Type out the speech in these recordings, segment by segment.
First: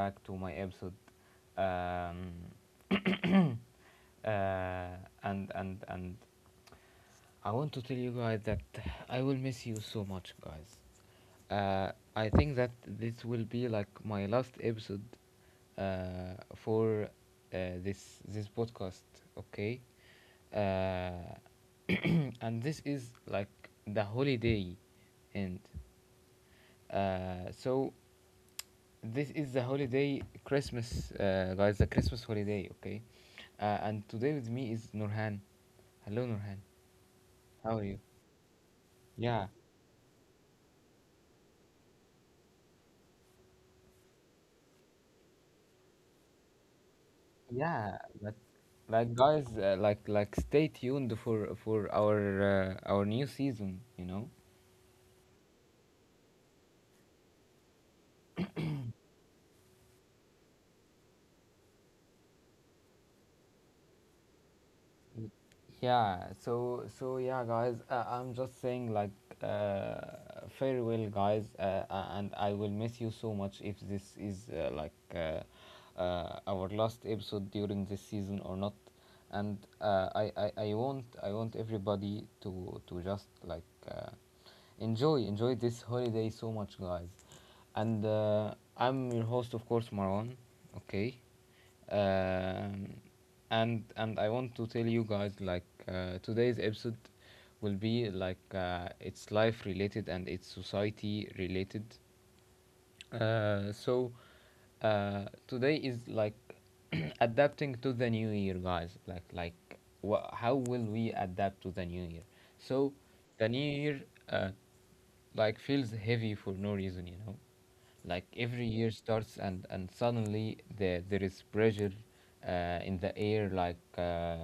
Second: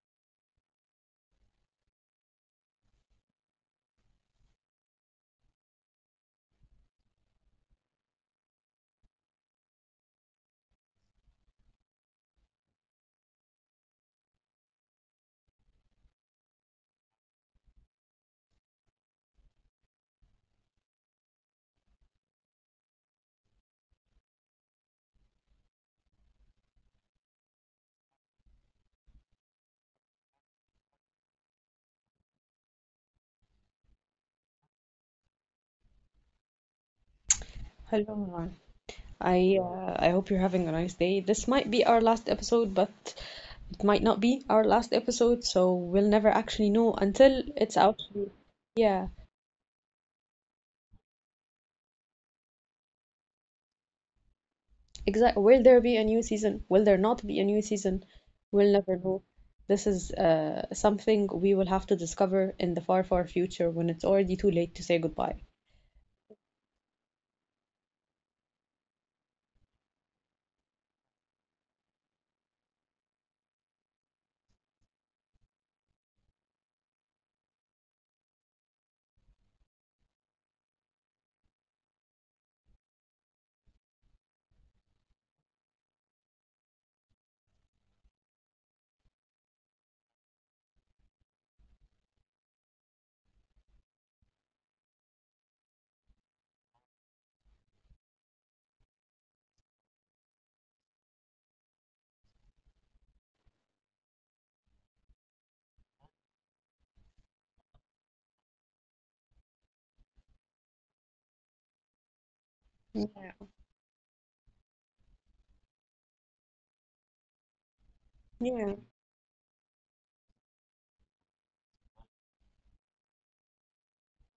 back to my episode. Um, uh, and I want to tell you guys that I will miss you so much, guys. I think that this will be like my last episode for this podcast. Okay. Uh, and this is like the holiday end, so this is the holiday Christmas, guys. The Christmas holiday, okay? And today with me is Nurhan. Hello, Nurhan. How are you? Hello, Noor. Yeah, I hope you're having a nice day. This might be our last episode, but it might not be our last episode, so we'll never actually know until it's yeah. out. But, Yeah, like, guys, like, stay tuned for our new season. exactly. Will there be a new season? Will there not be a new season? We'll never know. This is something we will have to discover in the far, far future when it's already too late to say goodbye. Yeah, so yeah, guys. I'm just saying, like, farewell, guys, and I will miss you so much if this is like, our last episode during this season or not. And I want everybody to just, like, enjoy this holiday so much, guys. And I'm your host, of course, Marwan. Okay. Um, and and I want to tell you guys, like, today's episode will be, like, it's life related and it's society related, so today is like adapting to the new year, guys. Like wha how will we adapt to the new year? So Yeah. the new year uh, like feels heavy for no reason. Like every Yeah. year starts and suddenly there is pressure in the air. Like,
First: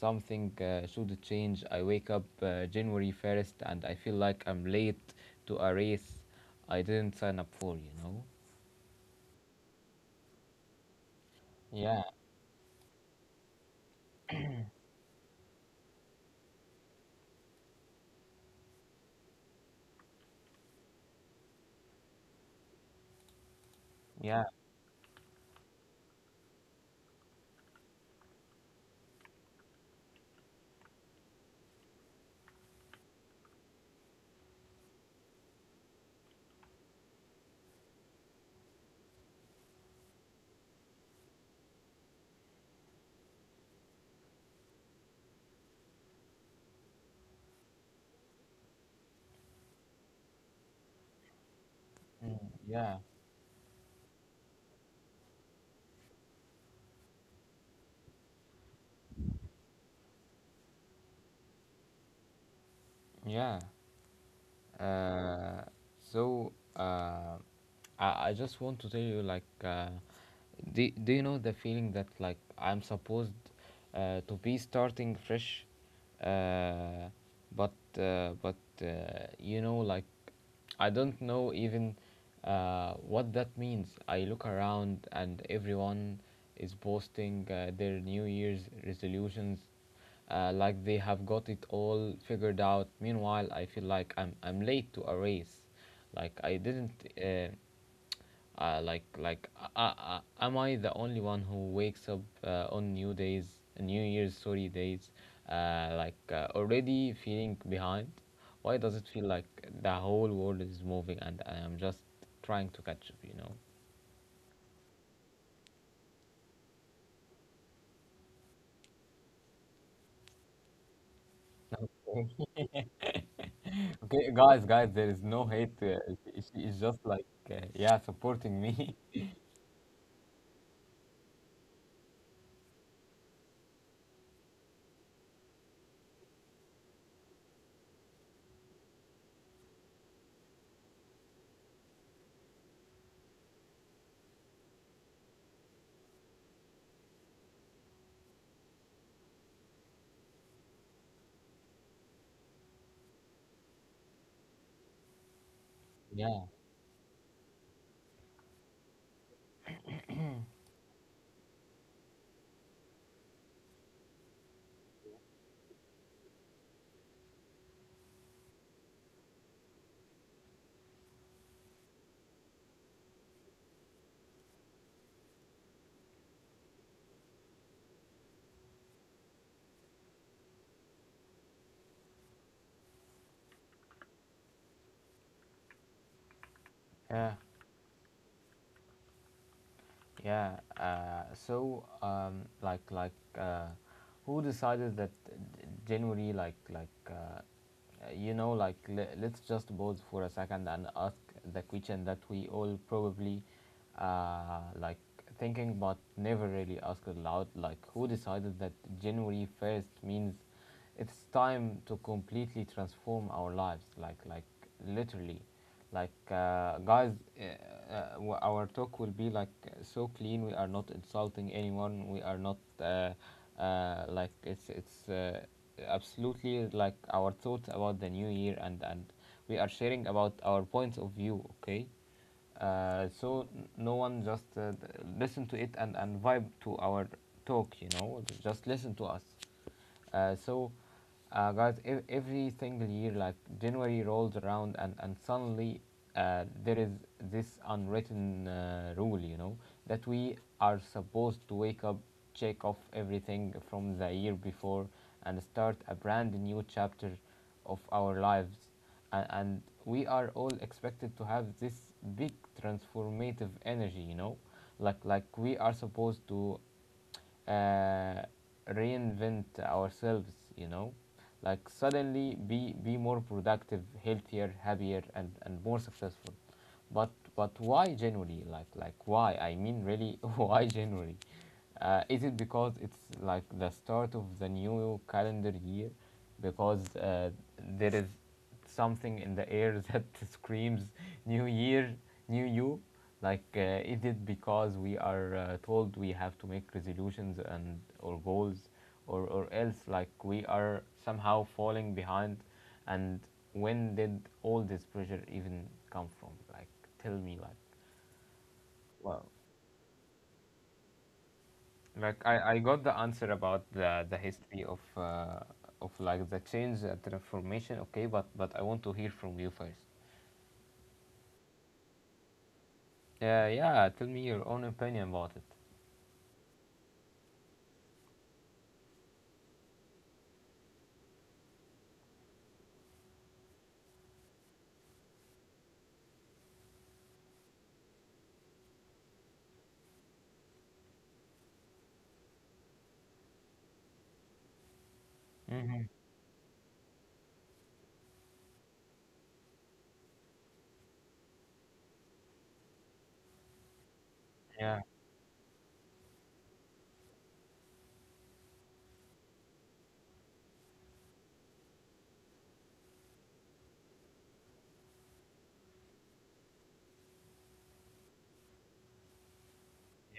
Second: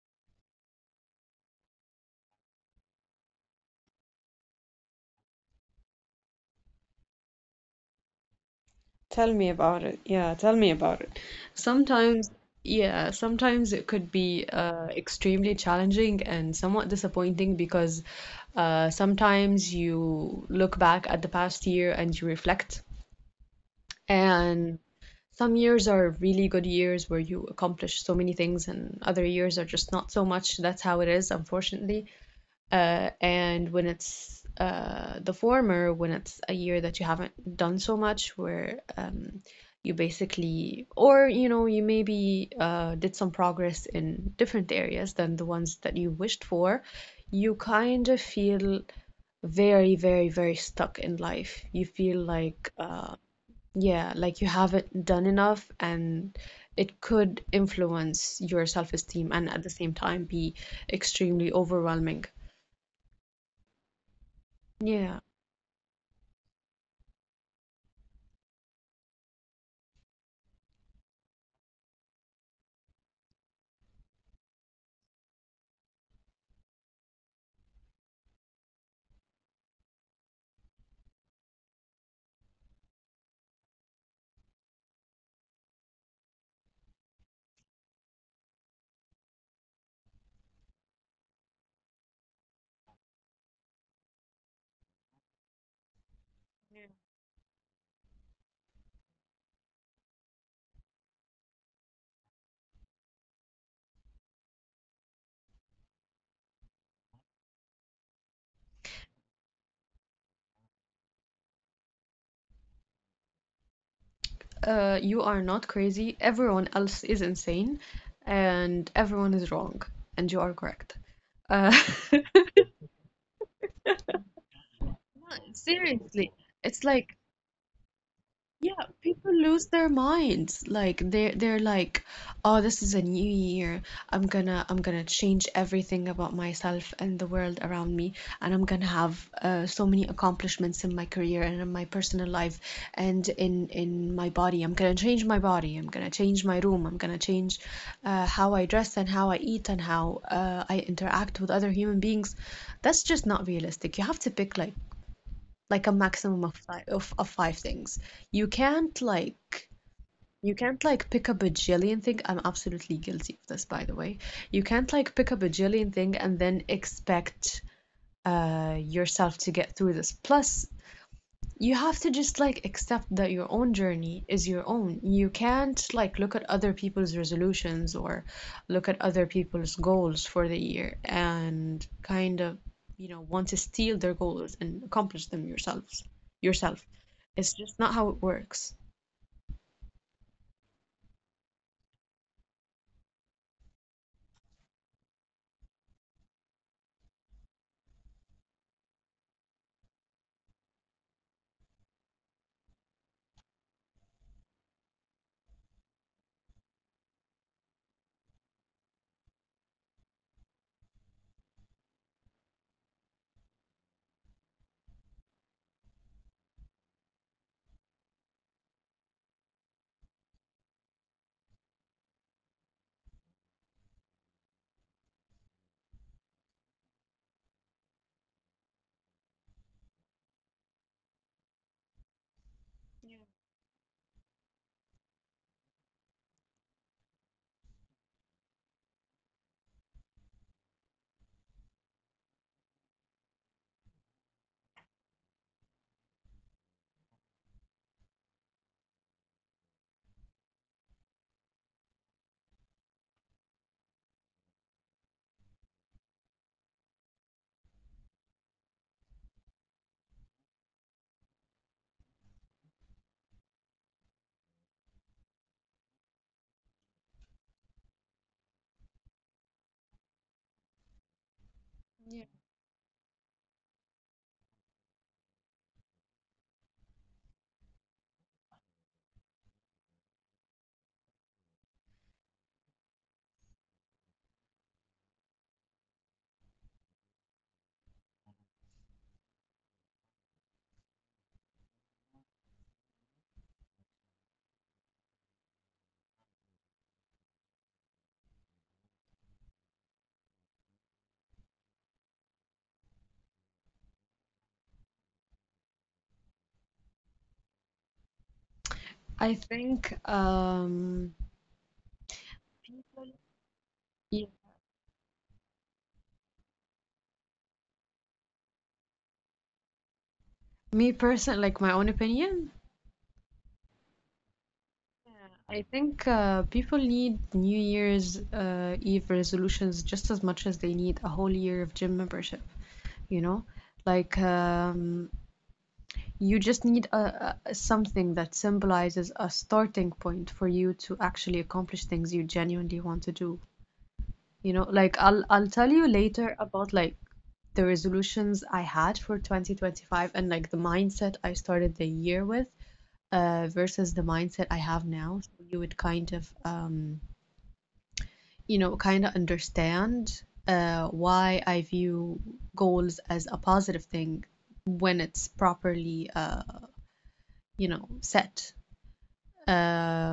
something should change. I wake up January 1st and I feel like I'm late to a race. I didn't sign up for, you know? Tell me about it. Yeah, tell me about it. Yeah, Sometimes, yeah, sometimes it could be extremely challenging and somewhat disappointing because sometimes you look back at the past year and you reflect. yeah, And some years are really good years where you accomplish so many things, and other years are just not so much. That's how it is, unfortunately. And when it's the former, when it's a year that you haven't done so much, where you basically, or you know, you maybe did some progress in different areas than the ones that you wished for, you kind of feel very, very, very stuck in life. You feel mm, like, yeah, yeah, like you haven't done enough, and it could influence your self-esteem and at the same time be extremely overwhelming. yeah. Yeah. Uh, so I, I just want to tell you, like, do you know the feeling that, like, I'm supposed to be starting fresh? Uh, but, but, uh, like, I don't know even what that means. I look around and everyone is posting their New Year's resolutions, like they have got it all figured out. Meanwhile, I feel like I'm late to a race. Like I didn't. Like, am I the only one who wakes up on new days, New Year's, sorry, days, like, already feeling behind? Why does it feel like the whole world is moving and I am just trying to catch up? You are not crazy. Everyone else is insane, and everyone is wrong, and you are correct. Uh, Okay, guys, guys, there is no hate. Seriously, She is it's just, like like, yeah, supporting Yeah, me. people lose their minds. Like they're like, "Oh, this is a new year. I'm gonna change everything about myself and the world around me, and I'm gonna have so many accomplishments in my career and in my personal life and in my body. I'm gonna change my body. I'm gonna change my room. I'm gonna change how I dress and how I eat and how I interact with other human beings." That's just not realistic. You have to pick like a maximum Yeah, of five of five things. You can't like you can't like pick a bajillion thing. I'm absolutely guilty of this, by the way. You can't like pick a bajillion thing and then expect yourself to get through this. Plus, you have to just like accept that your own journey is your own. You can't like look at other people's resolutions or look at other people's goals for the year and kind of, you know, want to steal their goals and accomplish them yourselves yourself. yeah. It's just not how it works. Yeah. So, like, uh, who decided that January, like, like, let's just pause for a second and ask the question that we all probably, like, thinking but never really asked aloud. Like, who decided that January 1st means it's time to completely transform our lives? Like, literally. Like, guys, uh, our talk will be like so clean. We are not insulting anyone. We are not like it's absolutely, like, our thoughts about the new year, and we are sharing about our points of view. Okay. So no one just listen to it, and vibe to our talk, you know, just listen to us. uh, so, Guys, every single year, like January rolls around, and suddenly there is this unwritten rule, you know, that we are supposed to wake up, check off everything from the year before, and start a brand new chapter of our lives. And we are all expected to have this big transformative energy, you know, like, we are supposed to uh, reinvent ourselves, you know, like suddenly be more productive, healthier, happier, and more successful. But but why January? Like, why? I mean, really, why January? Is it because it's like the start of the new calendar year? Because there is something in the air that screams new year, new you. Like, it did because we are told we have to make resolutions and or goals, or else, like, we are somehow falling behind. And when did all this pressure even come from? Like, tell me. Like, well, I think um like, I got the answer about the yeah, history of like the change, the transformation. Okay, but I want to hear from you first. me person like my own opinion. Yeah, yeah. Tell me your own opinion Yeah, about it. I think people need New Year's Eve resolutions just as much as they need a whole year of gym membership, you know? Like, you just need something that symbolizes a starting point for you to actually accomplish things you genuinely want to do. You know, like I'll tell Mm-hmm. you later about like the resolutions I had for 2025 and like the mindset I started the year with versus the mindset I Yeah, have now. So you would kind of you know, kind of understand why I view goals as a positive thing when it's properly, you know, set.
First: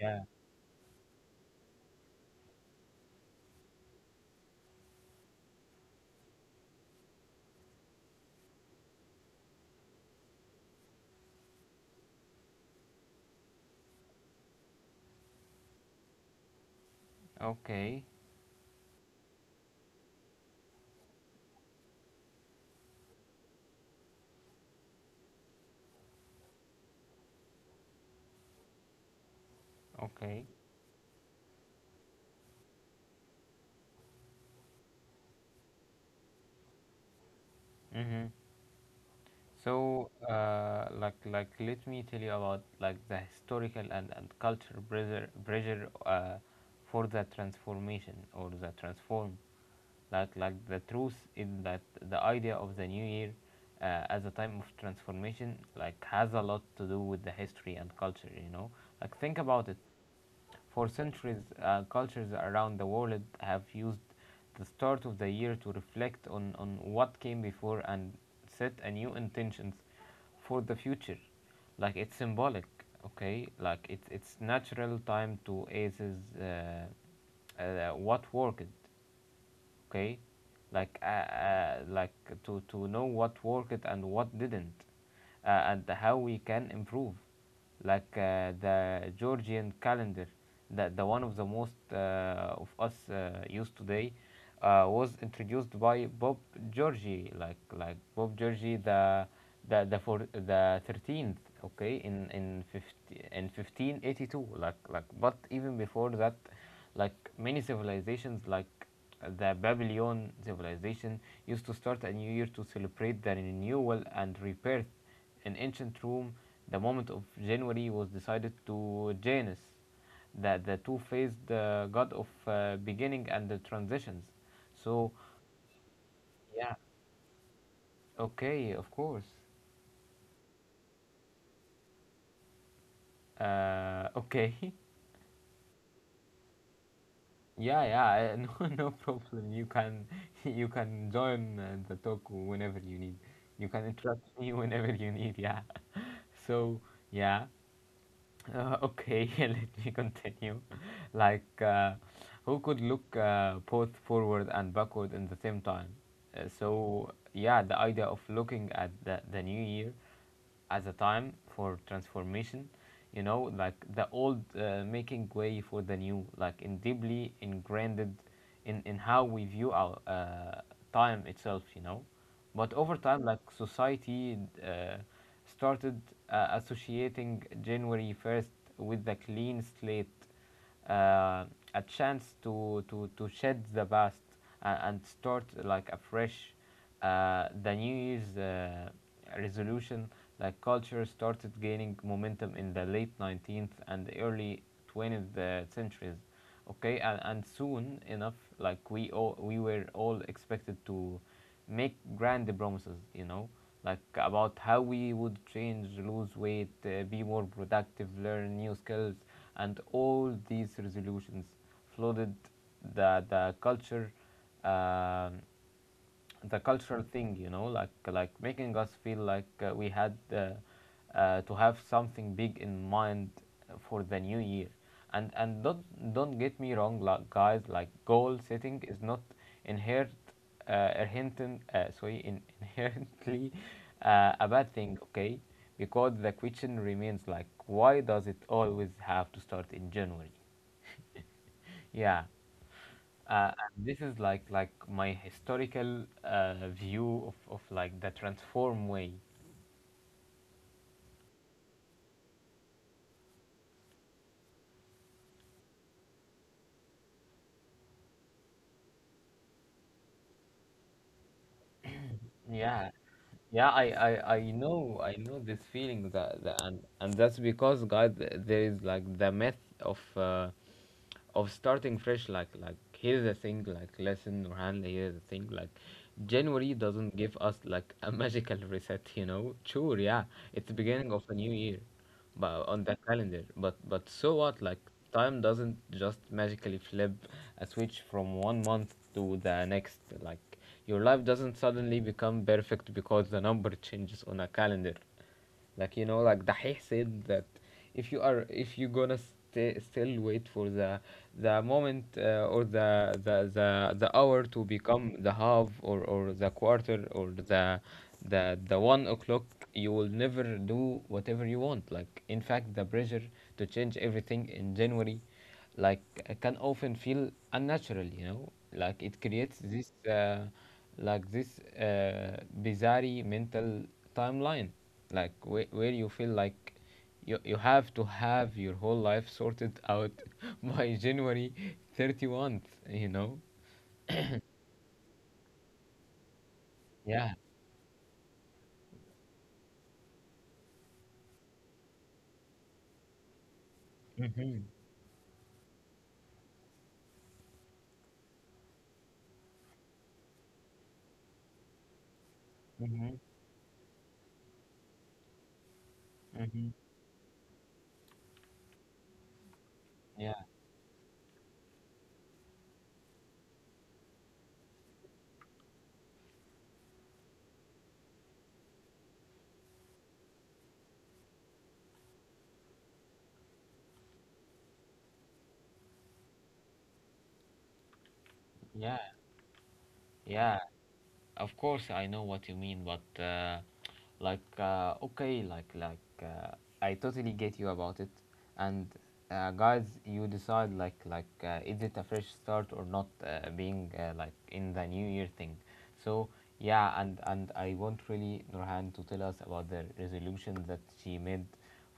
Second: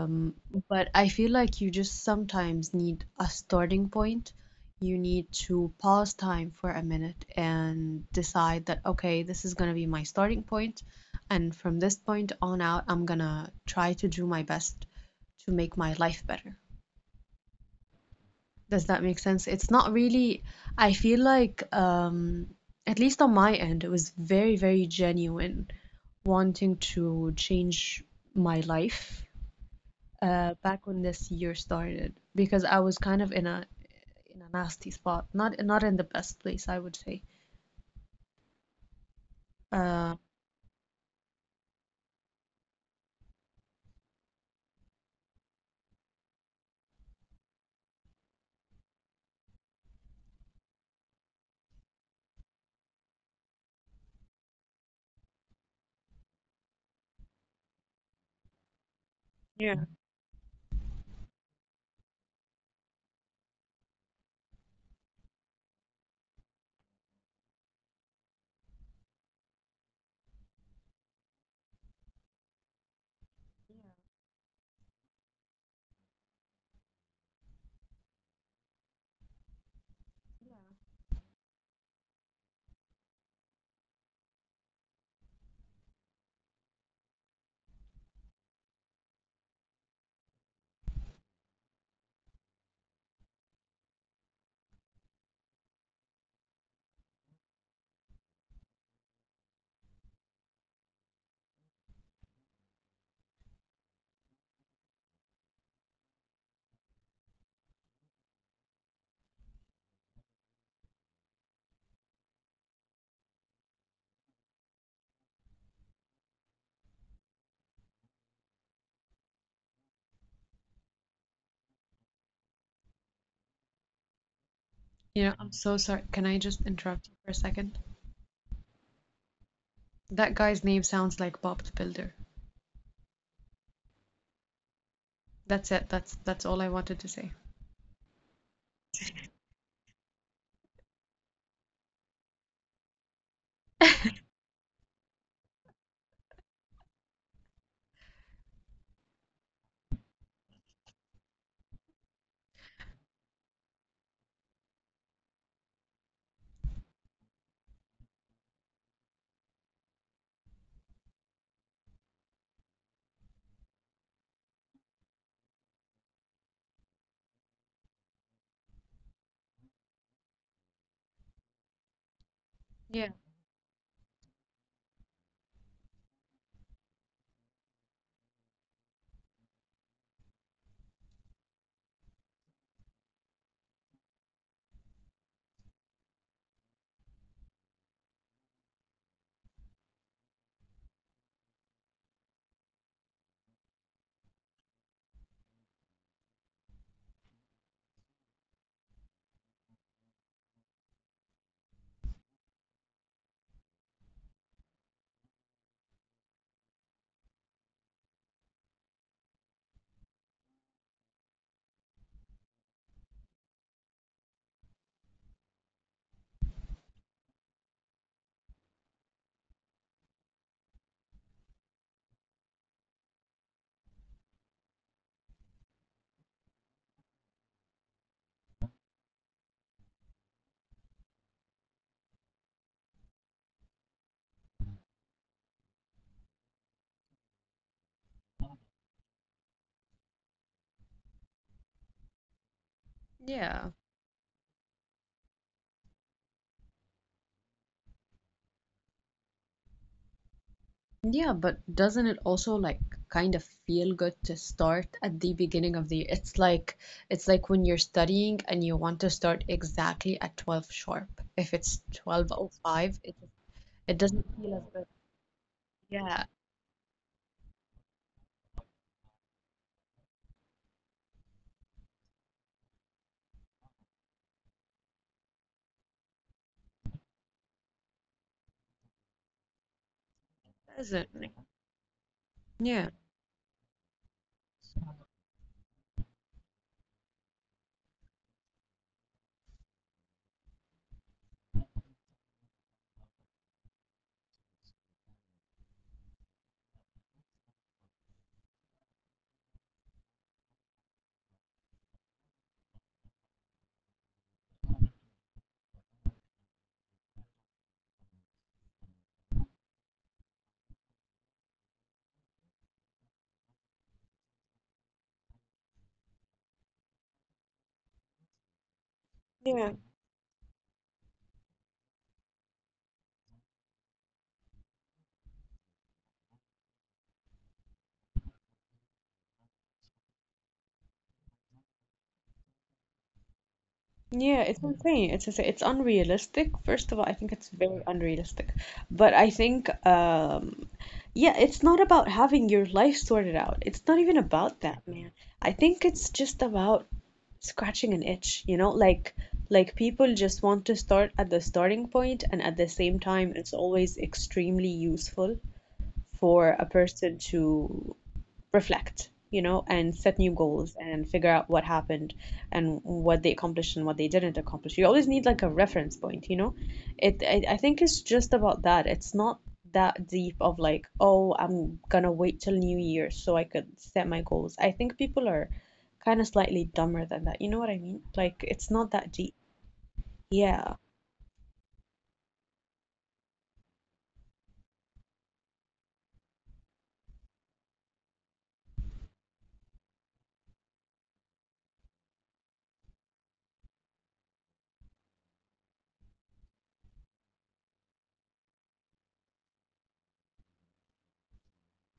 yeah. but I feel like you just sometimes need a starting point. You need to pause time for a minute and decide that, okay, this is going to be my starting point. And from this point on out, I'm going to try to do my best to make my life better. Okay, Does that make sense? It's not really, I feel like, at least on my end, it was very, very genuine wanting to change my life okay. Back when this year started because I was kind of in a nasty spot, not in the best place, I would say. Mm-hmm. So, Uh, like, let me tell you about, like, the historical and cultural pressure for the transformation or the transform. Like, the truth is that the idea of the new year, as a time of transformation, like, has a lot to do with the history and culture. You know, like, think about it. For centuries, cultures around the world have used the start of the year to reflect on what came before and set a new intentions for the future. Like, it's symbolic, okay? Like, it's natural time to aces, what worked. Okay, like, to know what worked and what didn't, and how we can improve, like, the georgian calendar, that the one of the most, of us, used today, was introduced by bob georgi, like bob georgi, the for the 13th, okay, in 50, in 1582. Like, but even before that, like many civilizations, like the Babylon civilization, used to start a new year to celebrate the renewal and rebirth. In ancient Rome, the month of January was decided to Janus, the two faced, god of, beginning and the transitions. So, you know, I'm so sorry. Can I just yeah, interrupt you for a second? okay, of course. That guy's name sounds like Bob the Builder. Okay. That's it. That's all I wanted to say. Yeah, yeah, no, no problem. You can join, the talk whenever you need. You can interrupt me whenever you need. Yeah. So, yeah. Okay, let me continue. Like, who could look, both forward and backward in the same time. So, yeah, the idea of looking at the new year as a time for transformation, you know, like the old, making way for the new, like in deeply ingrained in how we view our time itself, you know. But over Yeah. time, like society, uh, started, associating January 1st with the clean slate, uh, a chance to shed the past, and start, like, afresh. The New Year's, resolution, like, culture, started gaining momentum in the late 19th and early 20th, centuries, okay, and soon enough, like, we were all expected to make grand promises, you know, like, about how we would change, lose weight, be more productive, learn new skills. And all these resolutions flooded the culture, um the cultural thing, you know, like, making us feel like, we had, to have something big in mind for the new year. And don't get me wrong, like, guys, like, goal setting is not inherent, inherently a bad thing, okay? Because the question remains, like, why does it always have to start in January? Yeah, uh, Yeah. and this is like my historical, view of like the transform way. Yeah, but doesn't it also like kind of feel good to start at the beginning of the year? It's like when you're studying and you want to start exactly at 12 sharp. If it's Yeah. 12:05, it Yeah, I, it doesn't I, I feel as good. know I know this feeling Yeah, that, that and That's because, guys, there is like the myth of, of starting fresh. Like, here's the thing. Like, lesson or handle, here's the thing. Like, January doesn't give us, like, a magical reset, you know. Sure. Yeah. It's the it doesn't. beginning of Like, a new year, but on yeah. the calendar. But so what? Like, time doesn't just magically flip a switch from one month to the next. Like, your life doesn't suddenly become perfect because the number changes on a calendar, like, you know, like Dahih said that if you gonna stay, still wait for the moment, or the hour to become the half, or the quarter, or the 1 o'clock, you will never do whatever you want. Like, in fact, the pressure to change everything in January, like can often feel unnatural, you know, like it creates Yeah, this, like this, bizarre mental timeline, like where you feel like you have to have your whole life sorted out by January 31st, you know. yeah, it's insane. It's insane. It's unrealistic. First of all, I think Yeah. it's very unrealistic. But I think, yeah, it's not about having your life sorted out. It's not even about Mm-hmm. that, man. I think it's just about scratching an itch, you know, like people just want to start at the starting point and at the same Mm-hmm. time it's always extremely useful for a Mm-hmm. person to reflect, you know, and set new Yeah. goals and figure out what happened and what they accomplished and what they didn't accomplish. You always need like a reference point, you know? I think it's just about that. It's not that deep of like, oh, I'm gonna wait till New Year so I could set my goals. I think people are kind of slightly dumber than that. You know what I mean? Like, it's not Yeah. that deep. Yeah. Yeah, Of course I know what you mean, but, like, okay, like, I totally get you about it. And, guys, you decide, like, is it a fresh start or not? Being like in the new year thing. So yeah, and I want really Nurhan to tell us about the resolution that she made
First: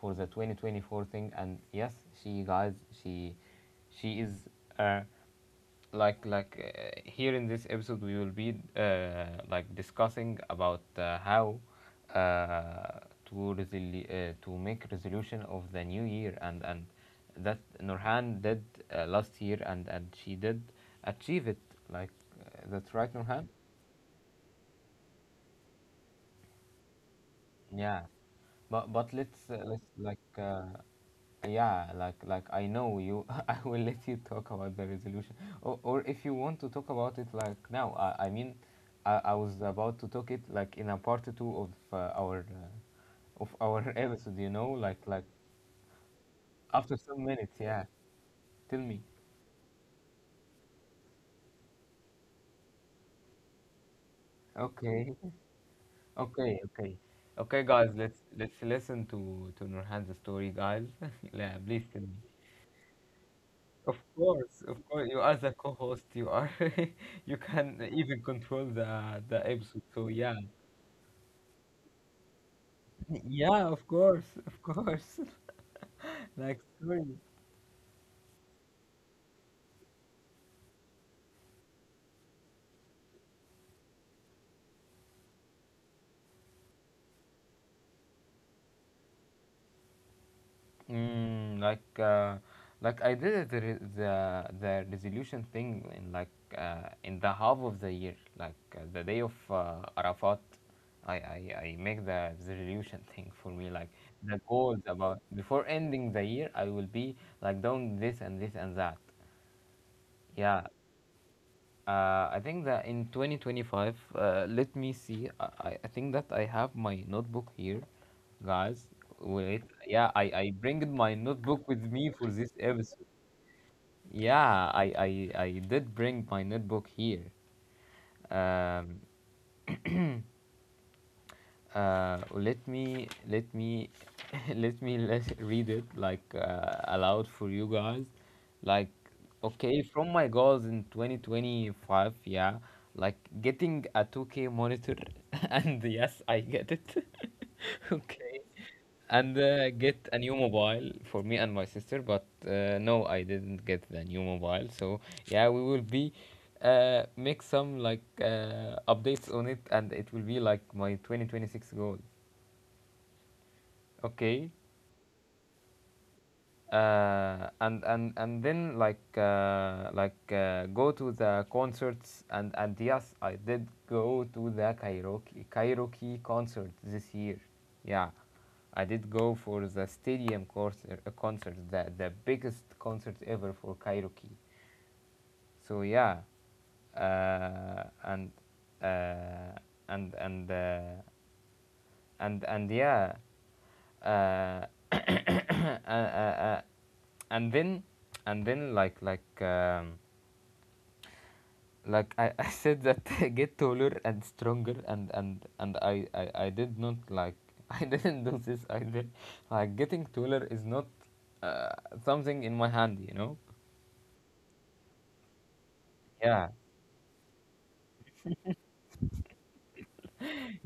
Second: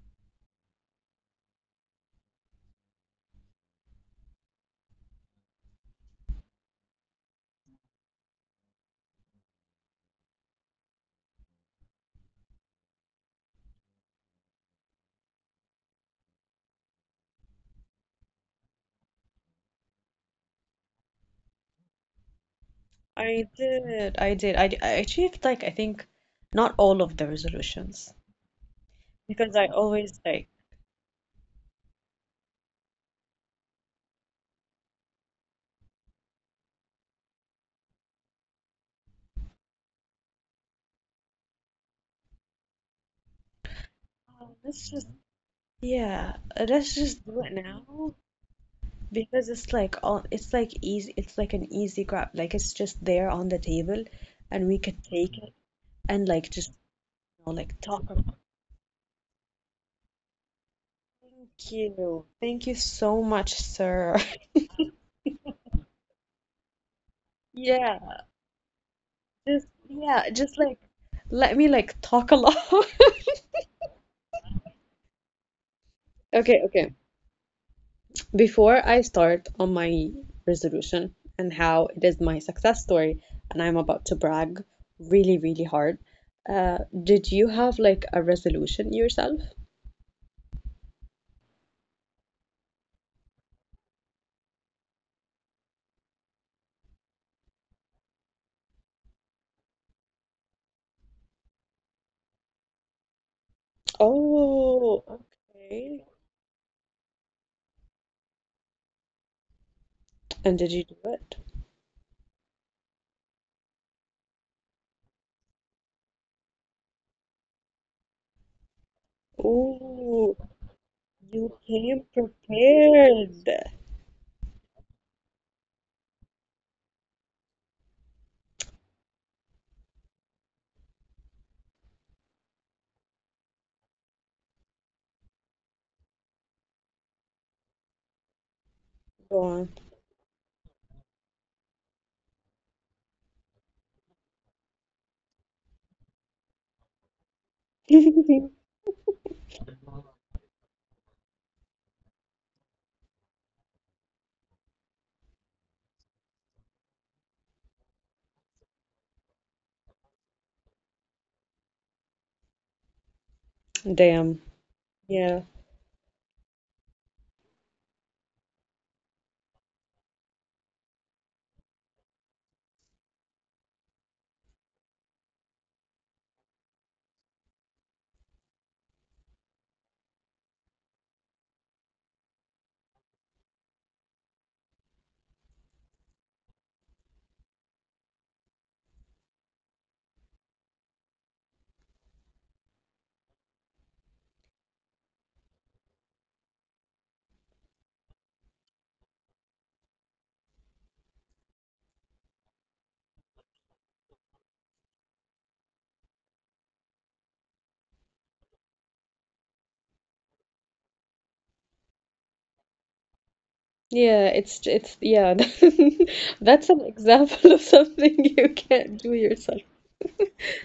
for the 2024 thing. And yes, she guys, she she is. Uh, Here in this episode we will be like discussing about how uh, to make resolution of the new year and that Nurhan did last year, and she did achieve it, like that's right, I Nurhan. did. I did. I, I achieved like, I think not all of the Yeah, resolutions but because I let's always like, yeah, like I know you. I will let you talk about the resolution, or if you want to talk about it like now. I mean, I was about to talk it like in a part two of our of our episode, you oh, know, let's like just. like Yeah, let's after just some do it minutes. Yeah, now tell me. because it's like easy, it's like an easy grab, like it's just there on the table and we could Okay, take it and like okay, just, okay. you know, Okay, like guys, talk let's about. let's listen to Nurhan's story, guys. Yeah, Thank please tell me. you, thank you so much, sir. Of course, you are the co-host. You are, you can even Yeah, control the just episode. So yeah, yeah, just like let me like talk a lot. yeah, of course, of course. Okay, Like okay. story. Before I start on my resolution and how it is my success story, and I'm about to brag really, really hard, did you have like a resolution yourself? Mm, like I did the resolution thing in like in the half of the year, the day of Arafat. I make the resolution thing for me, like the goals Oh, about before okay. ending the year, I will be like doing this and this and that. And Yeah, did you do it? I think that in 2025, let me see. I think that I have my notebook here, guys. Wait, yeah, Oh, I bring my you notebook with came me for this episode. prepared. Yeah, I did bring my notebook here. Um, let me let read it like aloud for you guys like. Go on. Okay, from my goals in 2025. Yeah, like getting a 2K monitor. And yes, I get it. Okay. And get a new mobile for me and my sister, but no, I didn't get the new mobile, so yeah, we will be make some like updates on it and it will be like my 2026 goal. Damn. Okay. Yeah. And and then go to the concerts, and yes, I did go to the karaoke concert this year. Yeah, I did go for the stadium concert, the biggest concert ever for karaoke. So yeah. uh, and uh, and and uh, and Yeah. uh, uh, uh, uh, and then, like like I said that get taller and stronger, and I did not, like I didn't do this either. Like getting taller is not uh, something in my hand, you know. Yeah, it's yeah. Yeah, That's an example of something you can't do yourself.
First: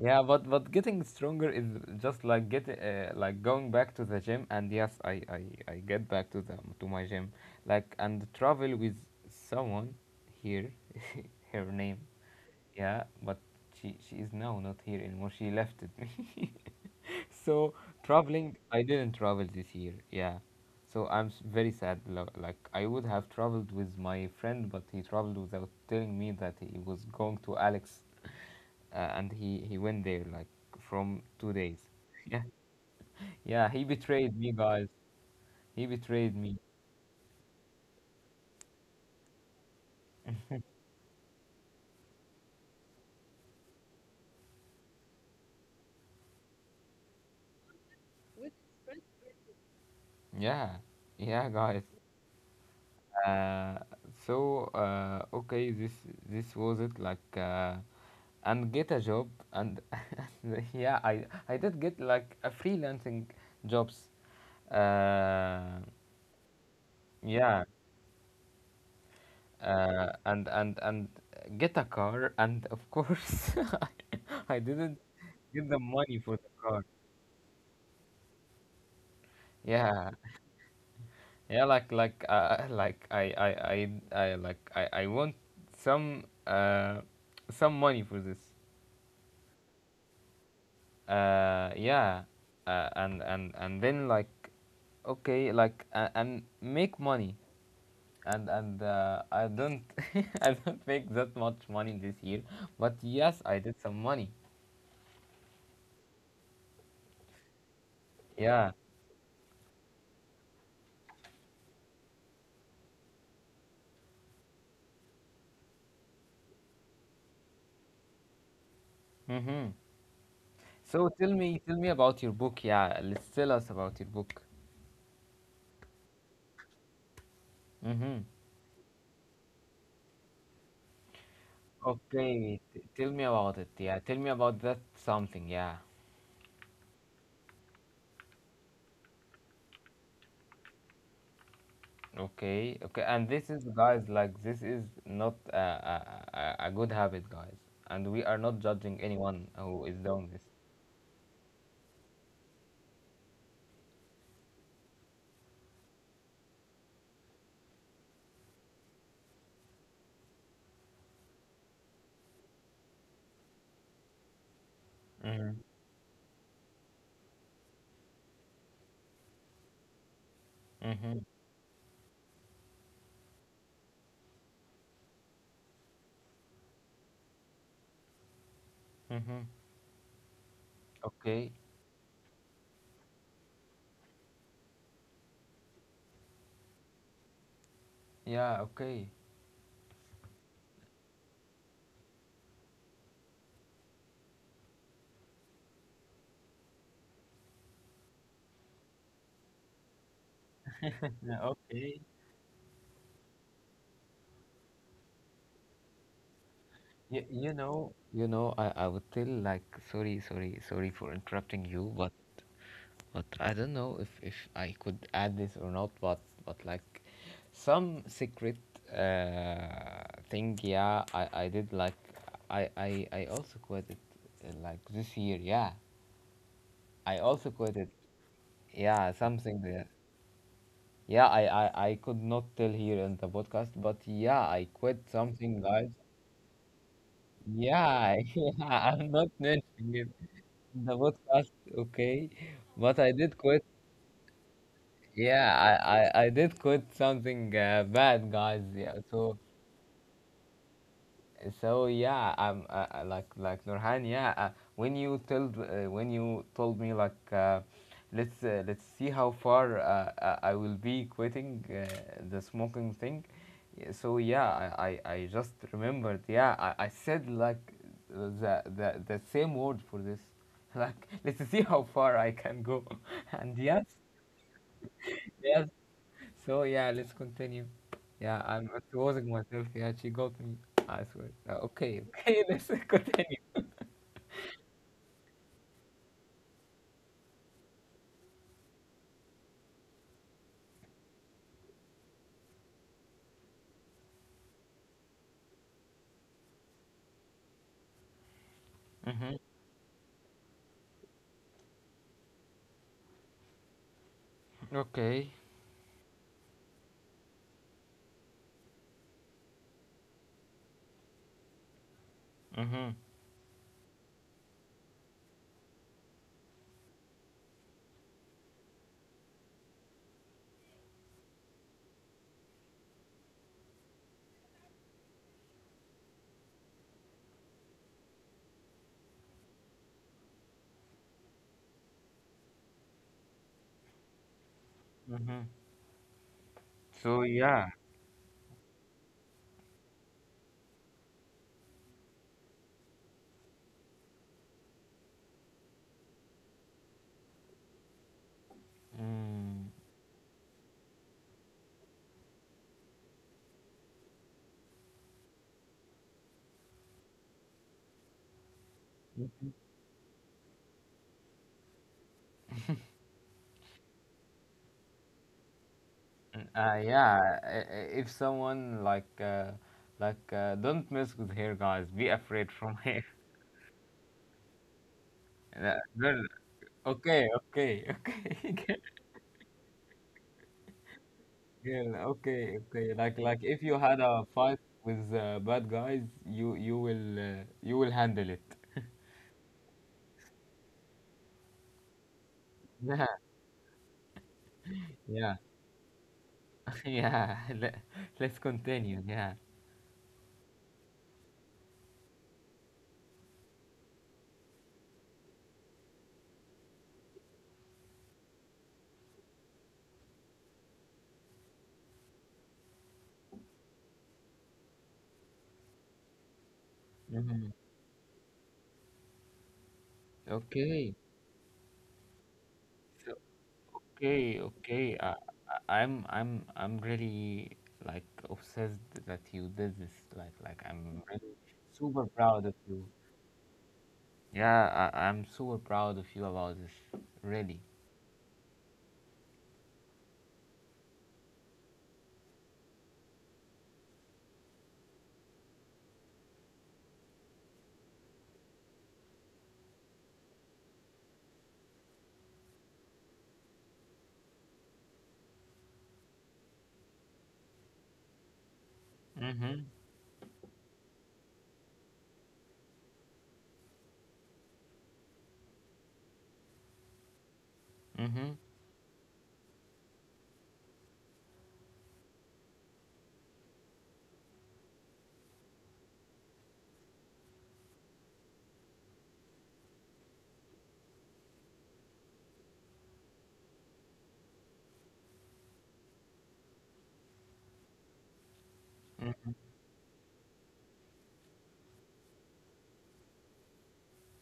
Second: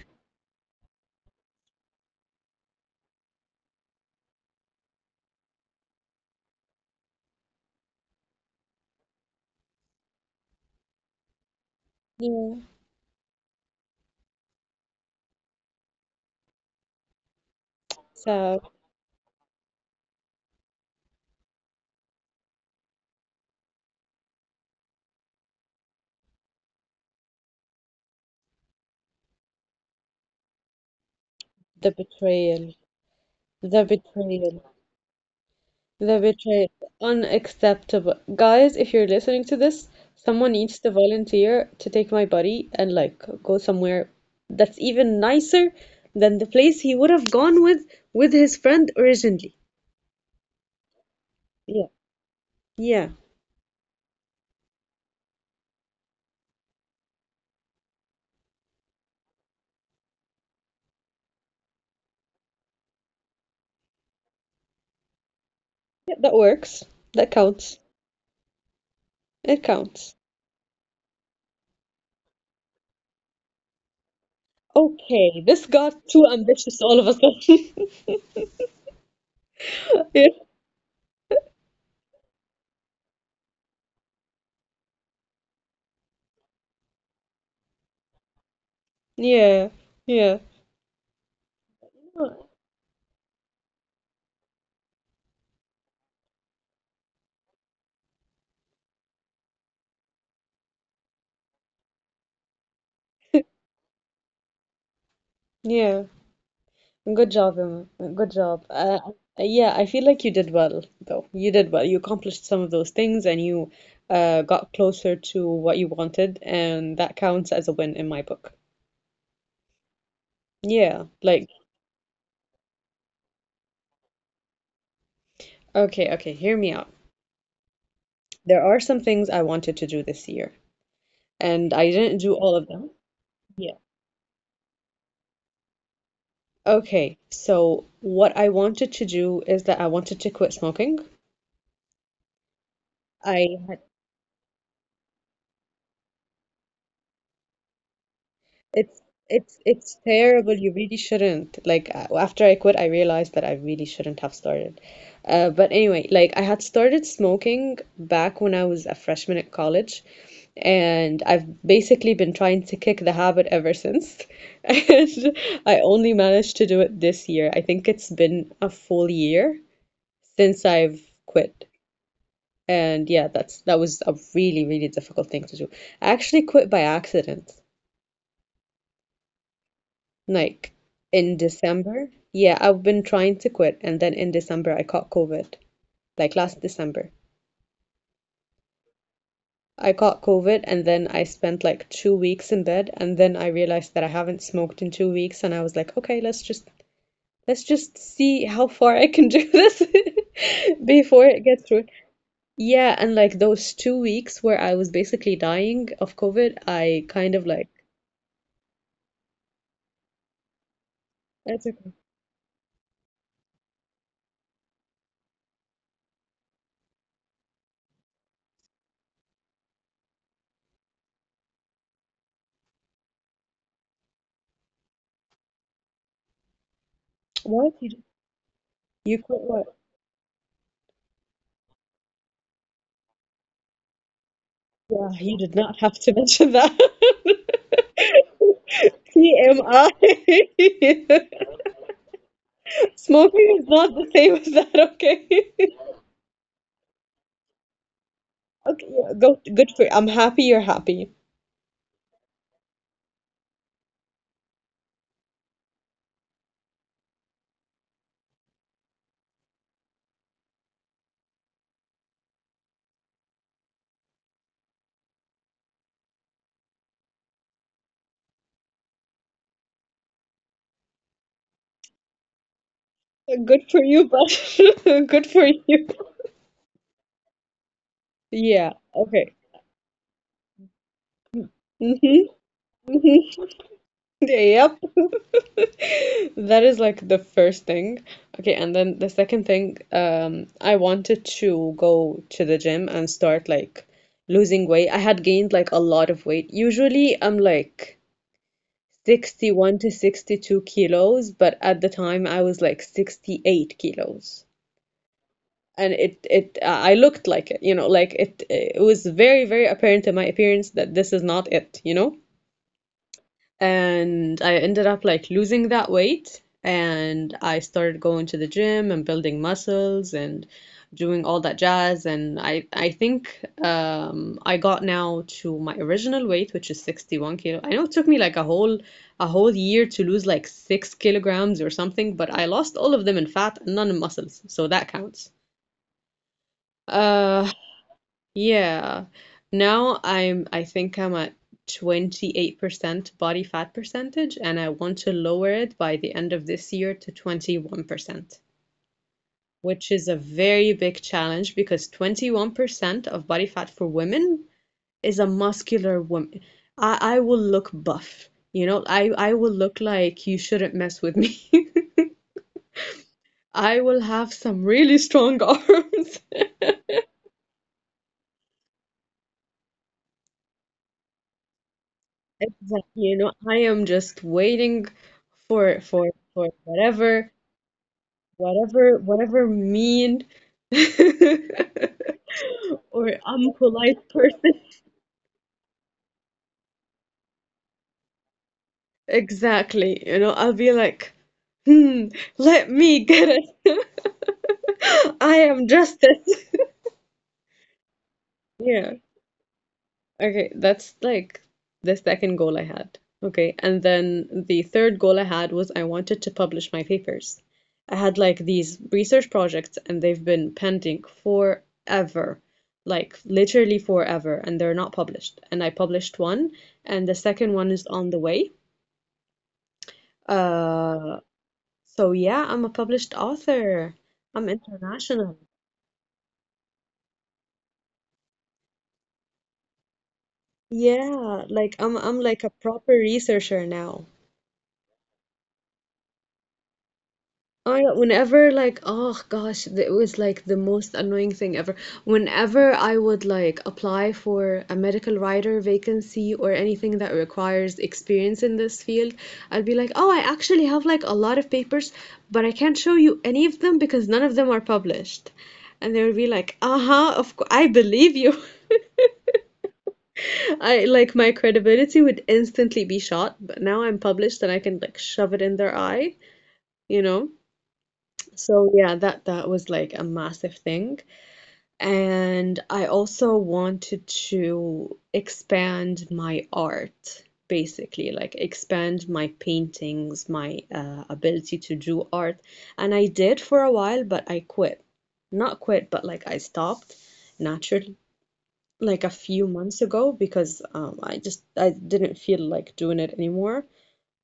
yeah, but getting stronger is just like get like going back to the gym, and yes, I get back to the to my gym, like, and travel with someone here. Her name. Yeah. Yeah, but she is now not here anymore. She left me. So traveling, So. I didn't travel this year. Yeah, so very sad. Like I would have traveled with my friend, but he traveled without telling me that he was going to Alex, and he went there like from 2 days. The Yeah, betrayal. yeah, The he betrayed me, betrayal. guys. He The betrayed me. betrayal. Unacceptable. Guys, if you're listening to this, someone needs to volunteer to take my buddy and like go somewhere that's even nicer than the place he would have gone with his friend originally. Yeah, yeah, guys. Yeah. Yeah. Uh, okay, this was it. And get a job, and yeah, I did get like a freelancing jobs. Uh, Yeah, that works. That yeah, counts. It counts. And get a car, and of course I didn't Okay, this get the got money too for the ambitious car. all of a sudden. Yeah, yeah, like I like I want some uh some money for this. Yeah. Yeah. Yeah. Yeah and then, and make money, and I don't I don't make that much money this year, but yes, I did some money. Yeah. Good job, Emma. Good Yeah. job. Yeah, I feel like you did well, though. You did well. You accomplished some of those things and you got closer to what you wanted, and that counts as a win in my book. Mm-hmm. So Yeah, tell me, like, tell me about your book. Yeah, let's tell us about your book. okay, okay, hear me out. Mm-hmm. There are some things I wanted to do this year, and I didn't do all Okay, of them. tell me about it. Yeah. Yeah, tell me about that something. Yeah. Okay, so what I wanted to do is that I wanted to quit smoking. Okay, okay, and this is, I had. guys, like this is not a, a good habit, guys, and we are not judging It's anyone it's who is it's doing this. terrible. You really shouldn't. Like a- after I quit, I realized that I really shouldn't have started. But anyway, like I had started smoking back when I was a freshman at college, and I've basically been trying to kick the habit ever since. Mm-hmm. And I only managed to do it this year. I think it's been a full year since Mm-hmm. I've quit. And yeah, that was a really, really difficult thing to do. I actually quit by accident. Mm-hmm. Like Okay. in December? Yeah, I've been trying to quit, and then in December I caught COVID. Like last December. Yeah. Okay. I caught COVID and then I spent like 2 weeks in bed and then I realized that I haven't smoked in 2 weeks and I was like, okay, let's just see how far I can do this Yeah, before it gets okay. through. Yeah, and like those 2 weeks where I was basically dying of COVID, I kind of like. You know, I would tell like, sorry, sorry, sorry for interrupting you, That's but okay. but I don't know if I could add this or not, but like some secret uh, thing, yeah, I did, like, I also quit it like this year. Yeah, I also quit it. What? You, Yeah, you quit something that, what? yeah, I could not tell here in the podcast, but yeah, I quit Yeah, you something, did guys. not have to mention that. Yeah, yeah, I'm not mentioning TMI. it in the podcast, okay? But I did quit. Smoking is not the same as that, Yeah, okay? I did quit something bad, guys. Okay, Yeah, yeah, so go, good for I'm happy you're happy. so yeah, I'm like Nurhan, yeah, when you told me like, let's see how far I will be quitting the smoking thing. Yeah. So yeah, I just remembered. Yeah, I said like the, the same word for this. Like let's see how far I can go. And Good for yes, you, but good for yes. you. So yeah, let's continue. Yeah, I'm Yeah, exposing okay. myself. Yeah, she got me. I swear. Okay, okay, Mm-hmm, let's continue. mm-hmm. Yep. That is like the first thing. Okay, and then the second thing, I wanted to go to the gym and start like losing weight. I had gained like a lot of weight. Usually I'm like Mm-hmm. 61 to 62 kilos, but at the time I was like 68 kilos. Okay. And I looked like it, you know, like it was very, very apparent in my appearance that this is not it, you know? Mm-hmm. And I ended up like losing that weight. And I started going to the gym and building muscles and doing all that jazz. And I think I got now to my original weight, which is 61 kilo. I know it took me like a whole year to lose like 6 kilograms or something, but I lost all of them in fat and none in muscles. So that counts. Mm-hmm. So Uh, yeah. yeah. Now I think I'm at 28% body fat percentage, and I want to lower it by the end of this year to 21%, Mm. which is a very big challenge because 21% of body fat for women is a muscular woman. I will look buff. You know, I will look like you shouldn't mess with me. I will have some really strong arms. Yeah. If someone like don't mess with hair, guys. Be afraid from Exactly. hair. You know, I am just waiting for for girl. for Okay. whatever Okay. Okay. whatever whatever mean Girl. Okay. Okay. or Like if you unpolite had a person. fight with bad guys, you will you will handle it. Exactly. You know, I'll be like, hmm, let me Yeah, get it. I yeah, am justice. yeah. Let's Yeah. continue. Yeah. Okay, that's like the second goal I had. Okay, and then the third goal I had was I wanted to publish my papers. I had like these research projects and they've been pending forever, like literally forever, and they're not published. And I published one, and the second Hmm. one is on the way. Okay. Uh, so yeah, I'm a published So, author. okay, I'm okay. International. I'm really like obsessed that you did this. I'm really Yeah, like I'm super I'm like a proud of you. proper researcher now. Yeah, I'm super proud of you about this. Really. Oh yeah, whenever like oh gosh, it was like the most annoying thing ever. Whenever I would like apply for a medical writer vacancy or anything that requires experience in this field, I'd be like, "Oh, I actually have like a lot of papers, but I can't show you any of them because none of them are published." And they would be like, "Uh-huh, of course, I believe you." Mm-hmm. I like my credibility would instantly be shot, but now I'm published and I can like shove it in their eye, you know? Mm-hmm. So yeah, that was like a massive thing. And I also wanted to expand my art, basically, like expand my paintings, my ability to do art. And I did for a while, but I quit. Not quit, but like I stopped naturally like a few months ago because I just I didn't feel like doing it anymore.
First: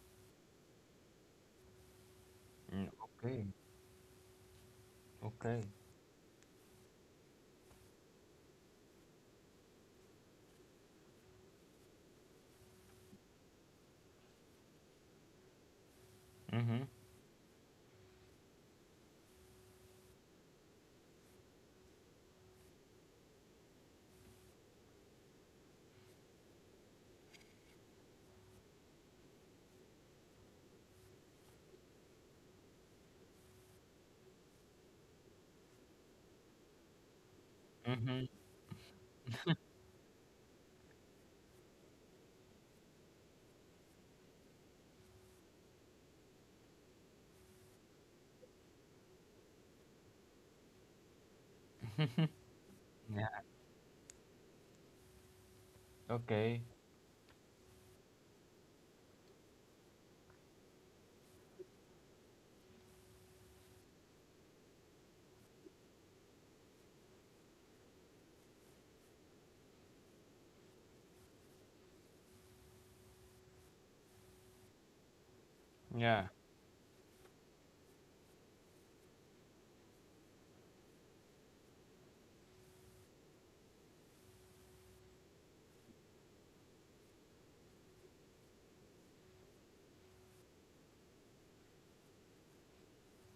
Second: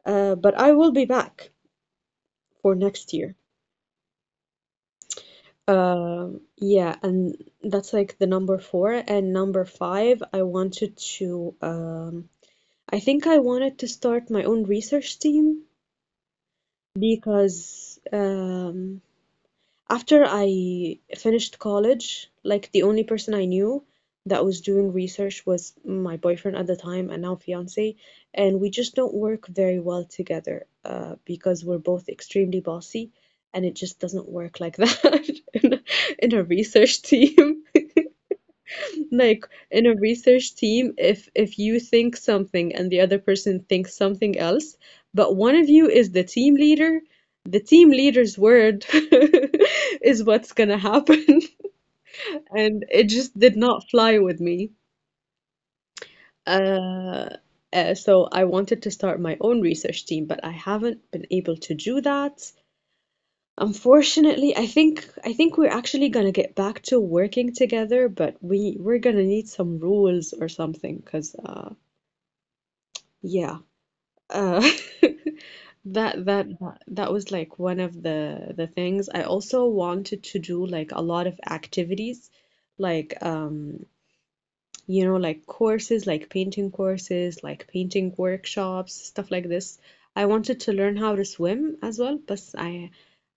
But I will be back for Mm-hmm. next year. Okay. Okay. Yeah, and that's like the number four. And number five, I wanted to, I think I wanted to start my own research team Mm-hmm. because after I finished college, like the only person I knew that was doing research was my boyfriend at the time and now fiance, and we just don't work very well together because we're both extremely bossy, and it just doesn't work like that in a research team. Mm-hmm. Like in a research team, if you think something and the other person thinks something else but one of you is the team leader, the team leader's word is what's gonna happen. And it Yeah. just did not fly with me. Okay. Uh, uh so I wanted to start my own research team but I haven't been able to do that. Unfortunately, I think we're actually gonna get back to working together, but we're gonna need some rules or something, cause uh. Yeah. Uh, that Yeah. that that that was like one of the things. I also wanted to do like a lot of activities, like you know, like courses, like painting workshops, stuff like this. I wanted to learn how to swim as well, but I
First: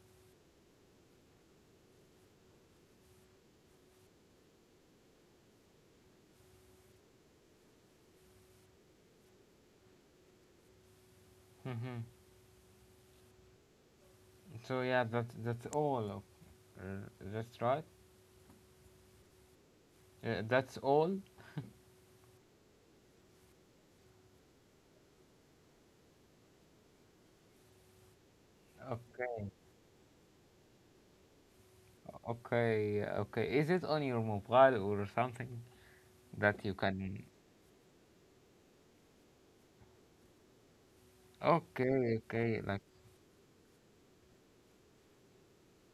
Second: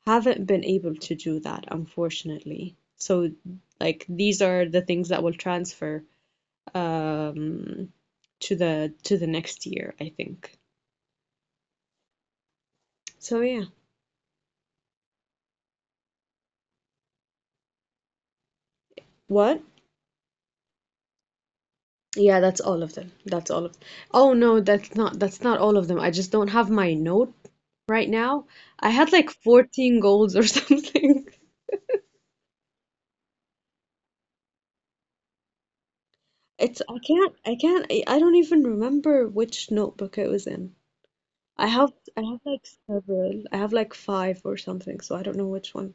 haven't been able to do that, unfortunately. So like these are the things that will transfer um to the next year, I think. Mm-hmm. So yeah. So yeah, that that's all. That's right. What? That's all? Yeah, that's all of them. That's all of. Oh no, that's not all of them. I just don't have my note right now. I had like Okay, 14 goals or something. okay, okay. Is it on your mobile or something that you It's I can? can't I can't I don't even remember which notebook it was in. I have Okay, I have okay, like like several. I have like five or something, so I don't know which one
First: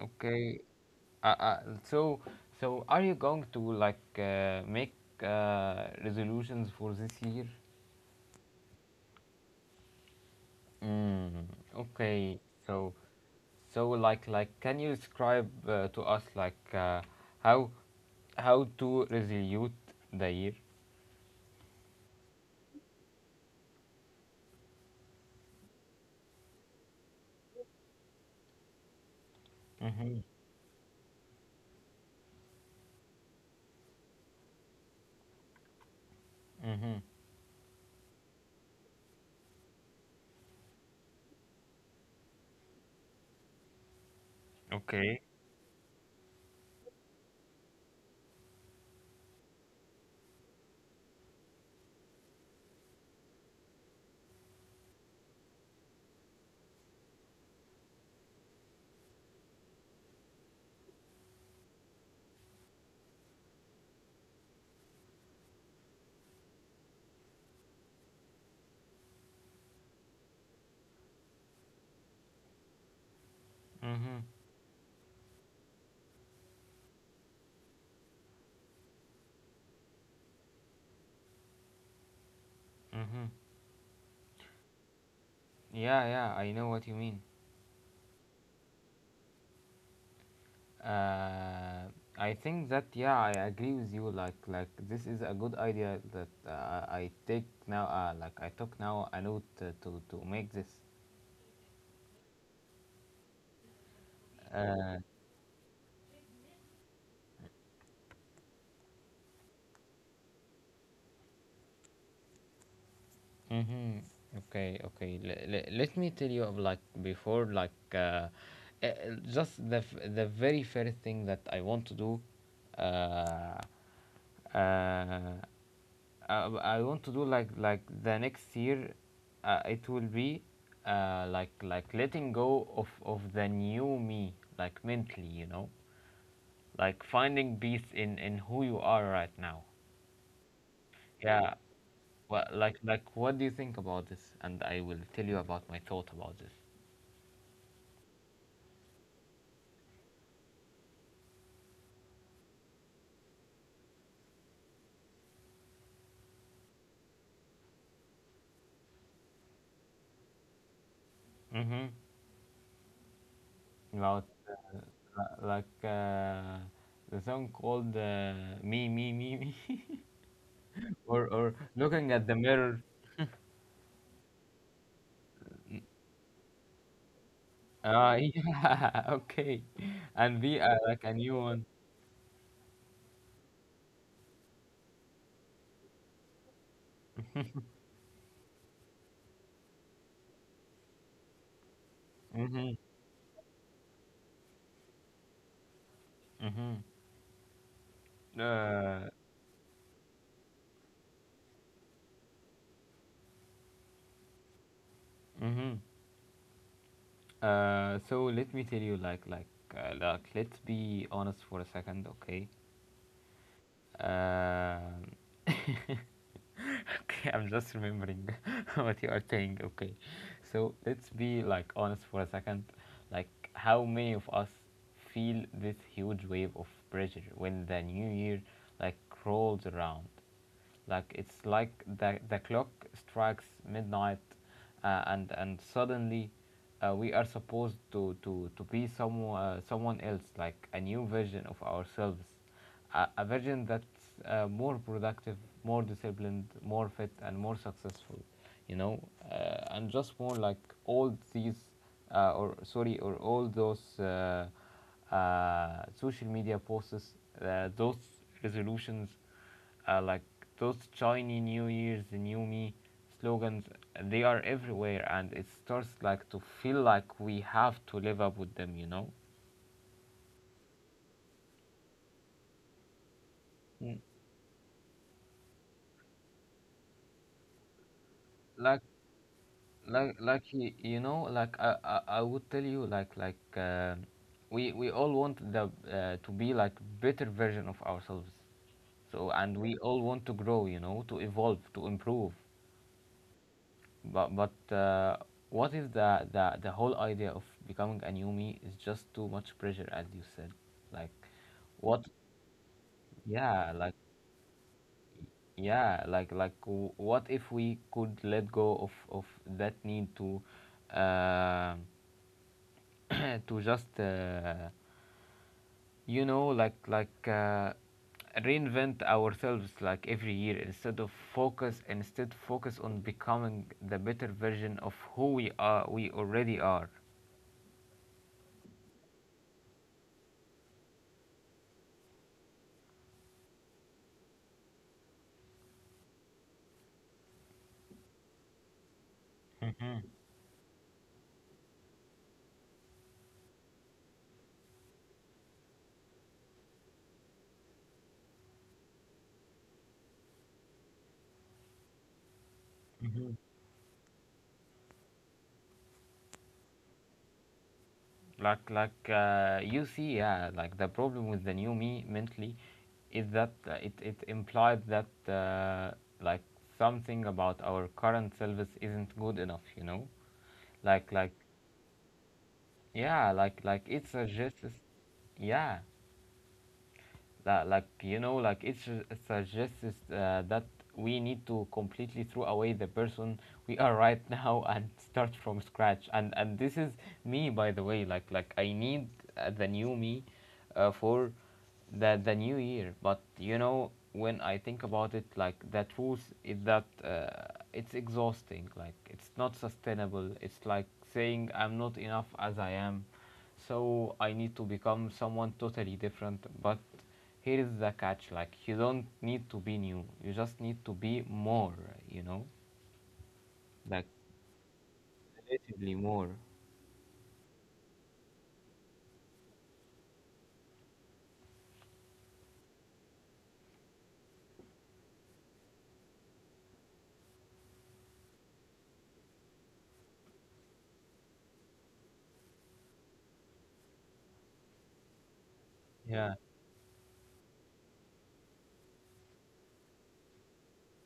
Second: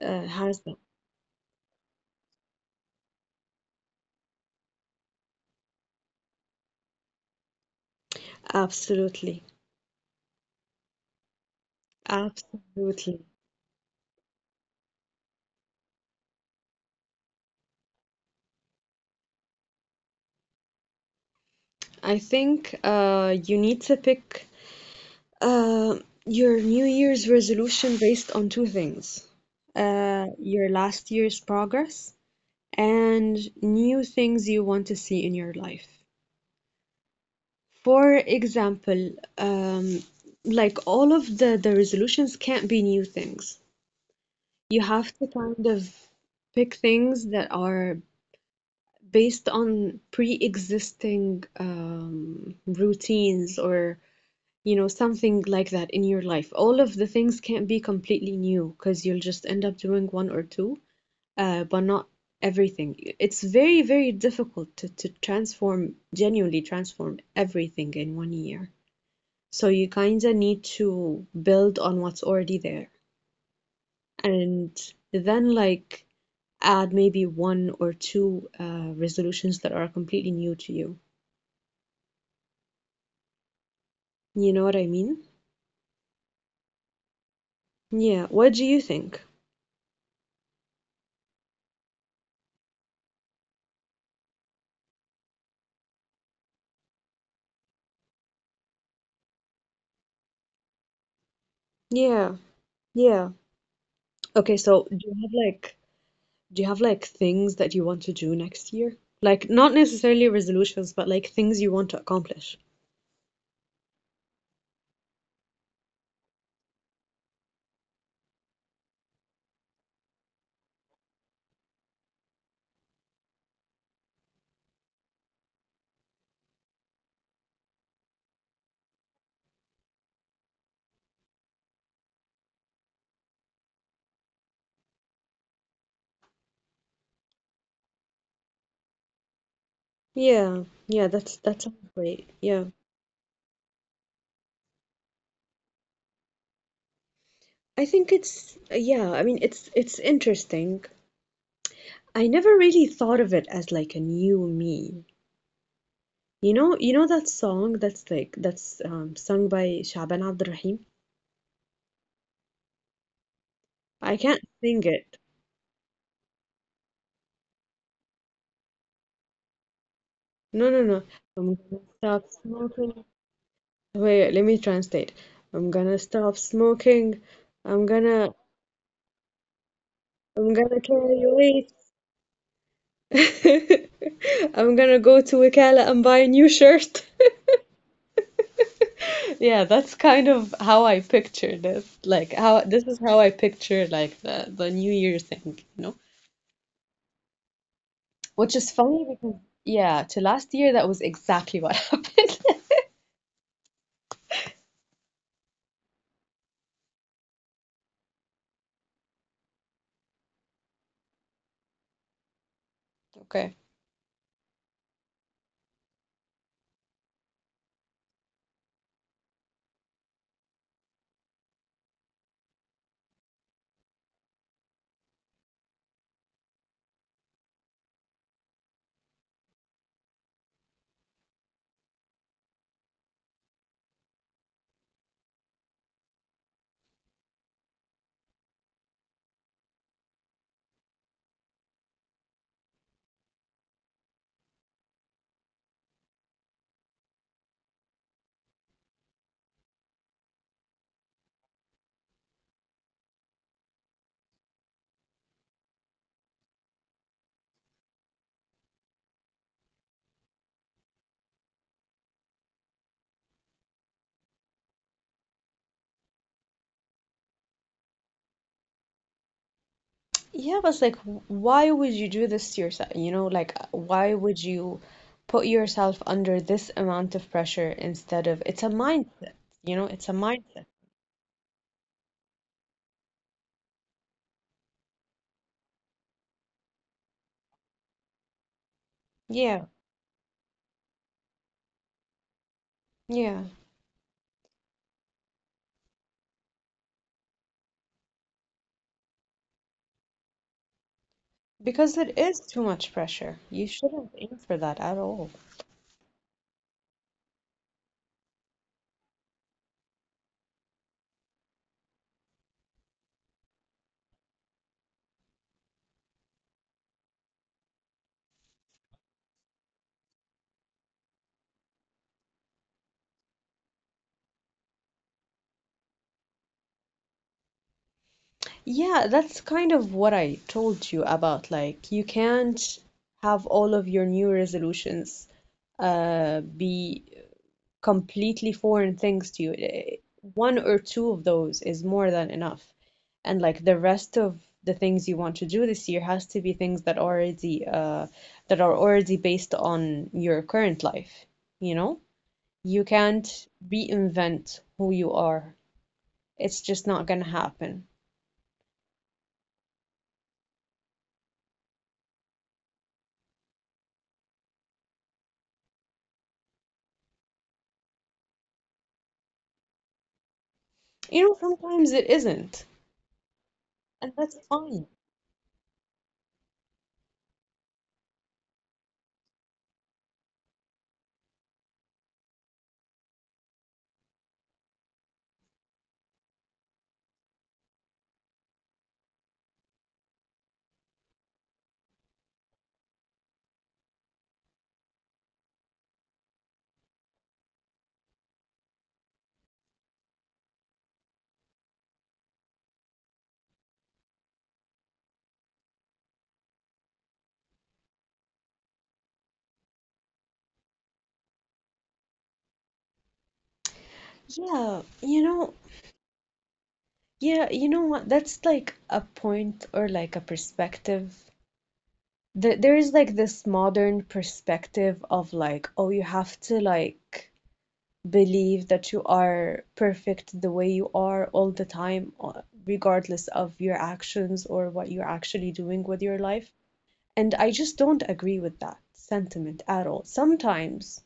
has them. So, so are you going to like make resolutions for this year? Absolutely. Mm, okay. So, Absolutely. so like can you describe to us like how how to resolute the year? I think you need to pick. Uh, your New Year's resolution based on two things. Mm-hmm. Your last year's progress and new things you want to see in your life. Mm-hmm. For example, um, like all of the resolutions can't be new things. You have Okay. to kind of pick things that are based on pre-existing routines or you know, something like that in your life. All of the things can't be completely new because you'll just end up doing one or two, but not everything. It's very, very difficult to transform, genuinely transform everything in one year. So you kind of need to build on what's already there Mm-hmm. and then like add maybe one or two resolutions that are completely new to you. Mm-hmm. You know what I mean? Yeah, yeah, I know what you mean. Yeah. What do you think? Uh, I think that yeah, I agree with you. This is a good idea that I take now. Like I took now a note to, to make this. Yeah. Yeah. Okay, so do Uh, you have like do you have like things that you want to do next year? Like not necessarily resolutions, but like things you want to accomplish. Mm-hmm. Okay, okay. Let me tell you of like before, uh, just the very first thing that I want to do. Uh, uh, I, I want to do like the next year. It will be letting go of the new me, like mentally, you know, like finding peace in who you are right now. Yeah, yeah, that's Yeah, that sounds great. well, Yeah. Like, what do you think about this? And I will tell you about my thought about this. I think it's yeah, I mean it's interesting. I never really thought of it as like a new me. You know that song that's like that's sung by Shaban Abd Rahim? Mm-hmm. I About can't sing it. uh, like uh, the song called "Me, Me, Me, Me," No, no, no. Or I'm gonna looking stop at the mirror. smoking. Wait, let me translate. I'm gonna stop smoking. I'm gonna. yeah, okay. And I'm the gonna like a carry new one. weight. I'm gonna go to Wakala and buy a new shirt. Yeah, that's kind of how I pictured it. Like how Mhm, this is how I picture like the New Year thing, you know? mhm. Which is funny Uh, because yeah, to last year that was exactly what happened. mhm. So let me tell you, like, let's be honest for a second, okay? Okay. Um, okay, I'm just remembering what you are saying. Okay, so let's be like honest for a second. Like, how many of us feel this huge wave of pressure when the new year like rolls around? Like it's like the clock strikes midnight, and suddenly we are supposed to be some someone else, like a new version of ourselves, a version that's more productive, more disciplined, more fit, and more successful. You know, and just more like all these, or all those social media posts, those resolutions, like those shiny New Year's, new me slogans, they are everywhere, and it starts like to feel like we have to live up with them. You know. Yeah, but it's like, why would you do this to yourself? You know, like, Mm. why would you put yourself under this amount of pressure instead of it's a like mindset, you know, it's a like mindset. y- you know like I would tell you we all want the to be like better version of ourselves. And Yeah, we all want to grow, you know, to evolve, to improve. yeah. But What if the whole idea of becoming a new me is just too much pressure, as you said? Like Because what it is too much pressure. You yeah like shouldn't aim for that at all. yeah like w- What if we could let go of that need to um to just you know like reinvent ourselves every year, instead of focus on becoming the better version of who we already are? Yeah, that's kind of what I told you about. Like, you can't have all of your new resolutions be completely foreign things to you. One or two of those is more than enough. And like the rest of the things you want to do this year has to be things that already that are already based on your current life, you know? You can't Hmm. reinvent who you are. It's just not gonna happen. You see? Yeah, like the problem with the new me mentally is that it implied that, like something about our current service isn't good enough, you know? like You like know, sometimes it isn't, it and that's suggests, fine. yeah. Suggests that we need to completely throw away the person we are right now and start from scratch. And this is me, by the way. I need the new me for the new year. But you know, when I think about it, the truth is that, it's exhausting. Like, it's not sustainable. It's like saying I'm not enough as I am, so I need to become someone totally different. But here is the catch. Like, you don't need to be new, you just need to be more, you know, like Yeah, you know, relatively more. yeah, you know what? That's like a point or like a perspective. There is like this modern perspective of like, oh, you have to like believe that you are perfect the way you are all the time, regardless of your actions or what you're actually doing with your Yeah, life. And I just don't agree with that sentiment at all. Sometimes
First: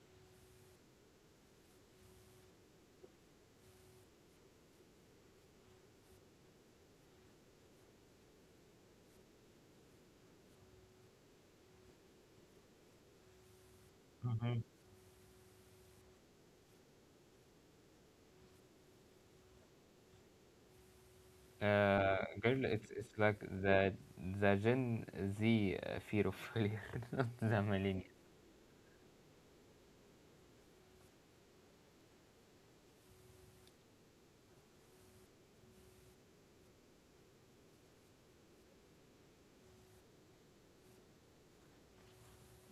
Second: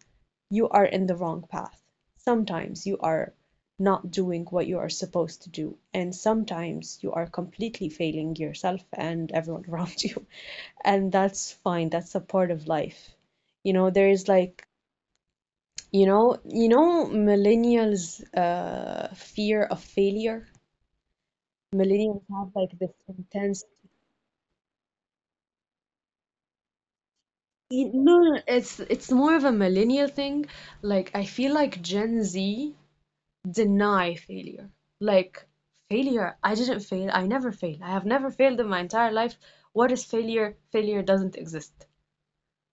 you are in the wrong path. Sometimes you are not doing what you are supposed to do, and sometimes you are completely failing yourself and everyone around you. And that's fine. That's a part of life. You know, there is like, you know, millennials' fear of failure. Millennials have girl, like it's this it's like intense. the Gen Z fear of failure, not the millennial. No, no, it's more of a millennial thing. Like I feel like Gen Z deny failure. Like, failure, I didn't fail. I never fail. I have never failed in my entire life. What is failure? Failure doesn't exist.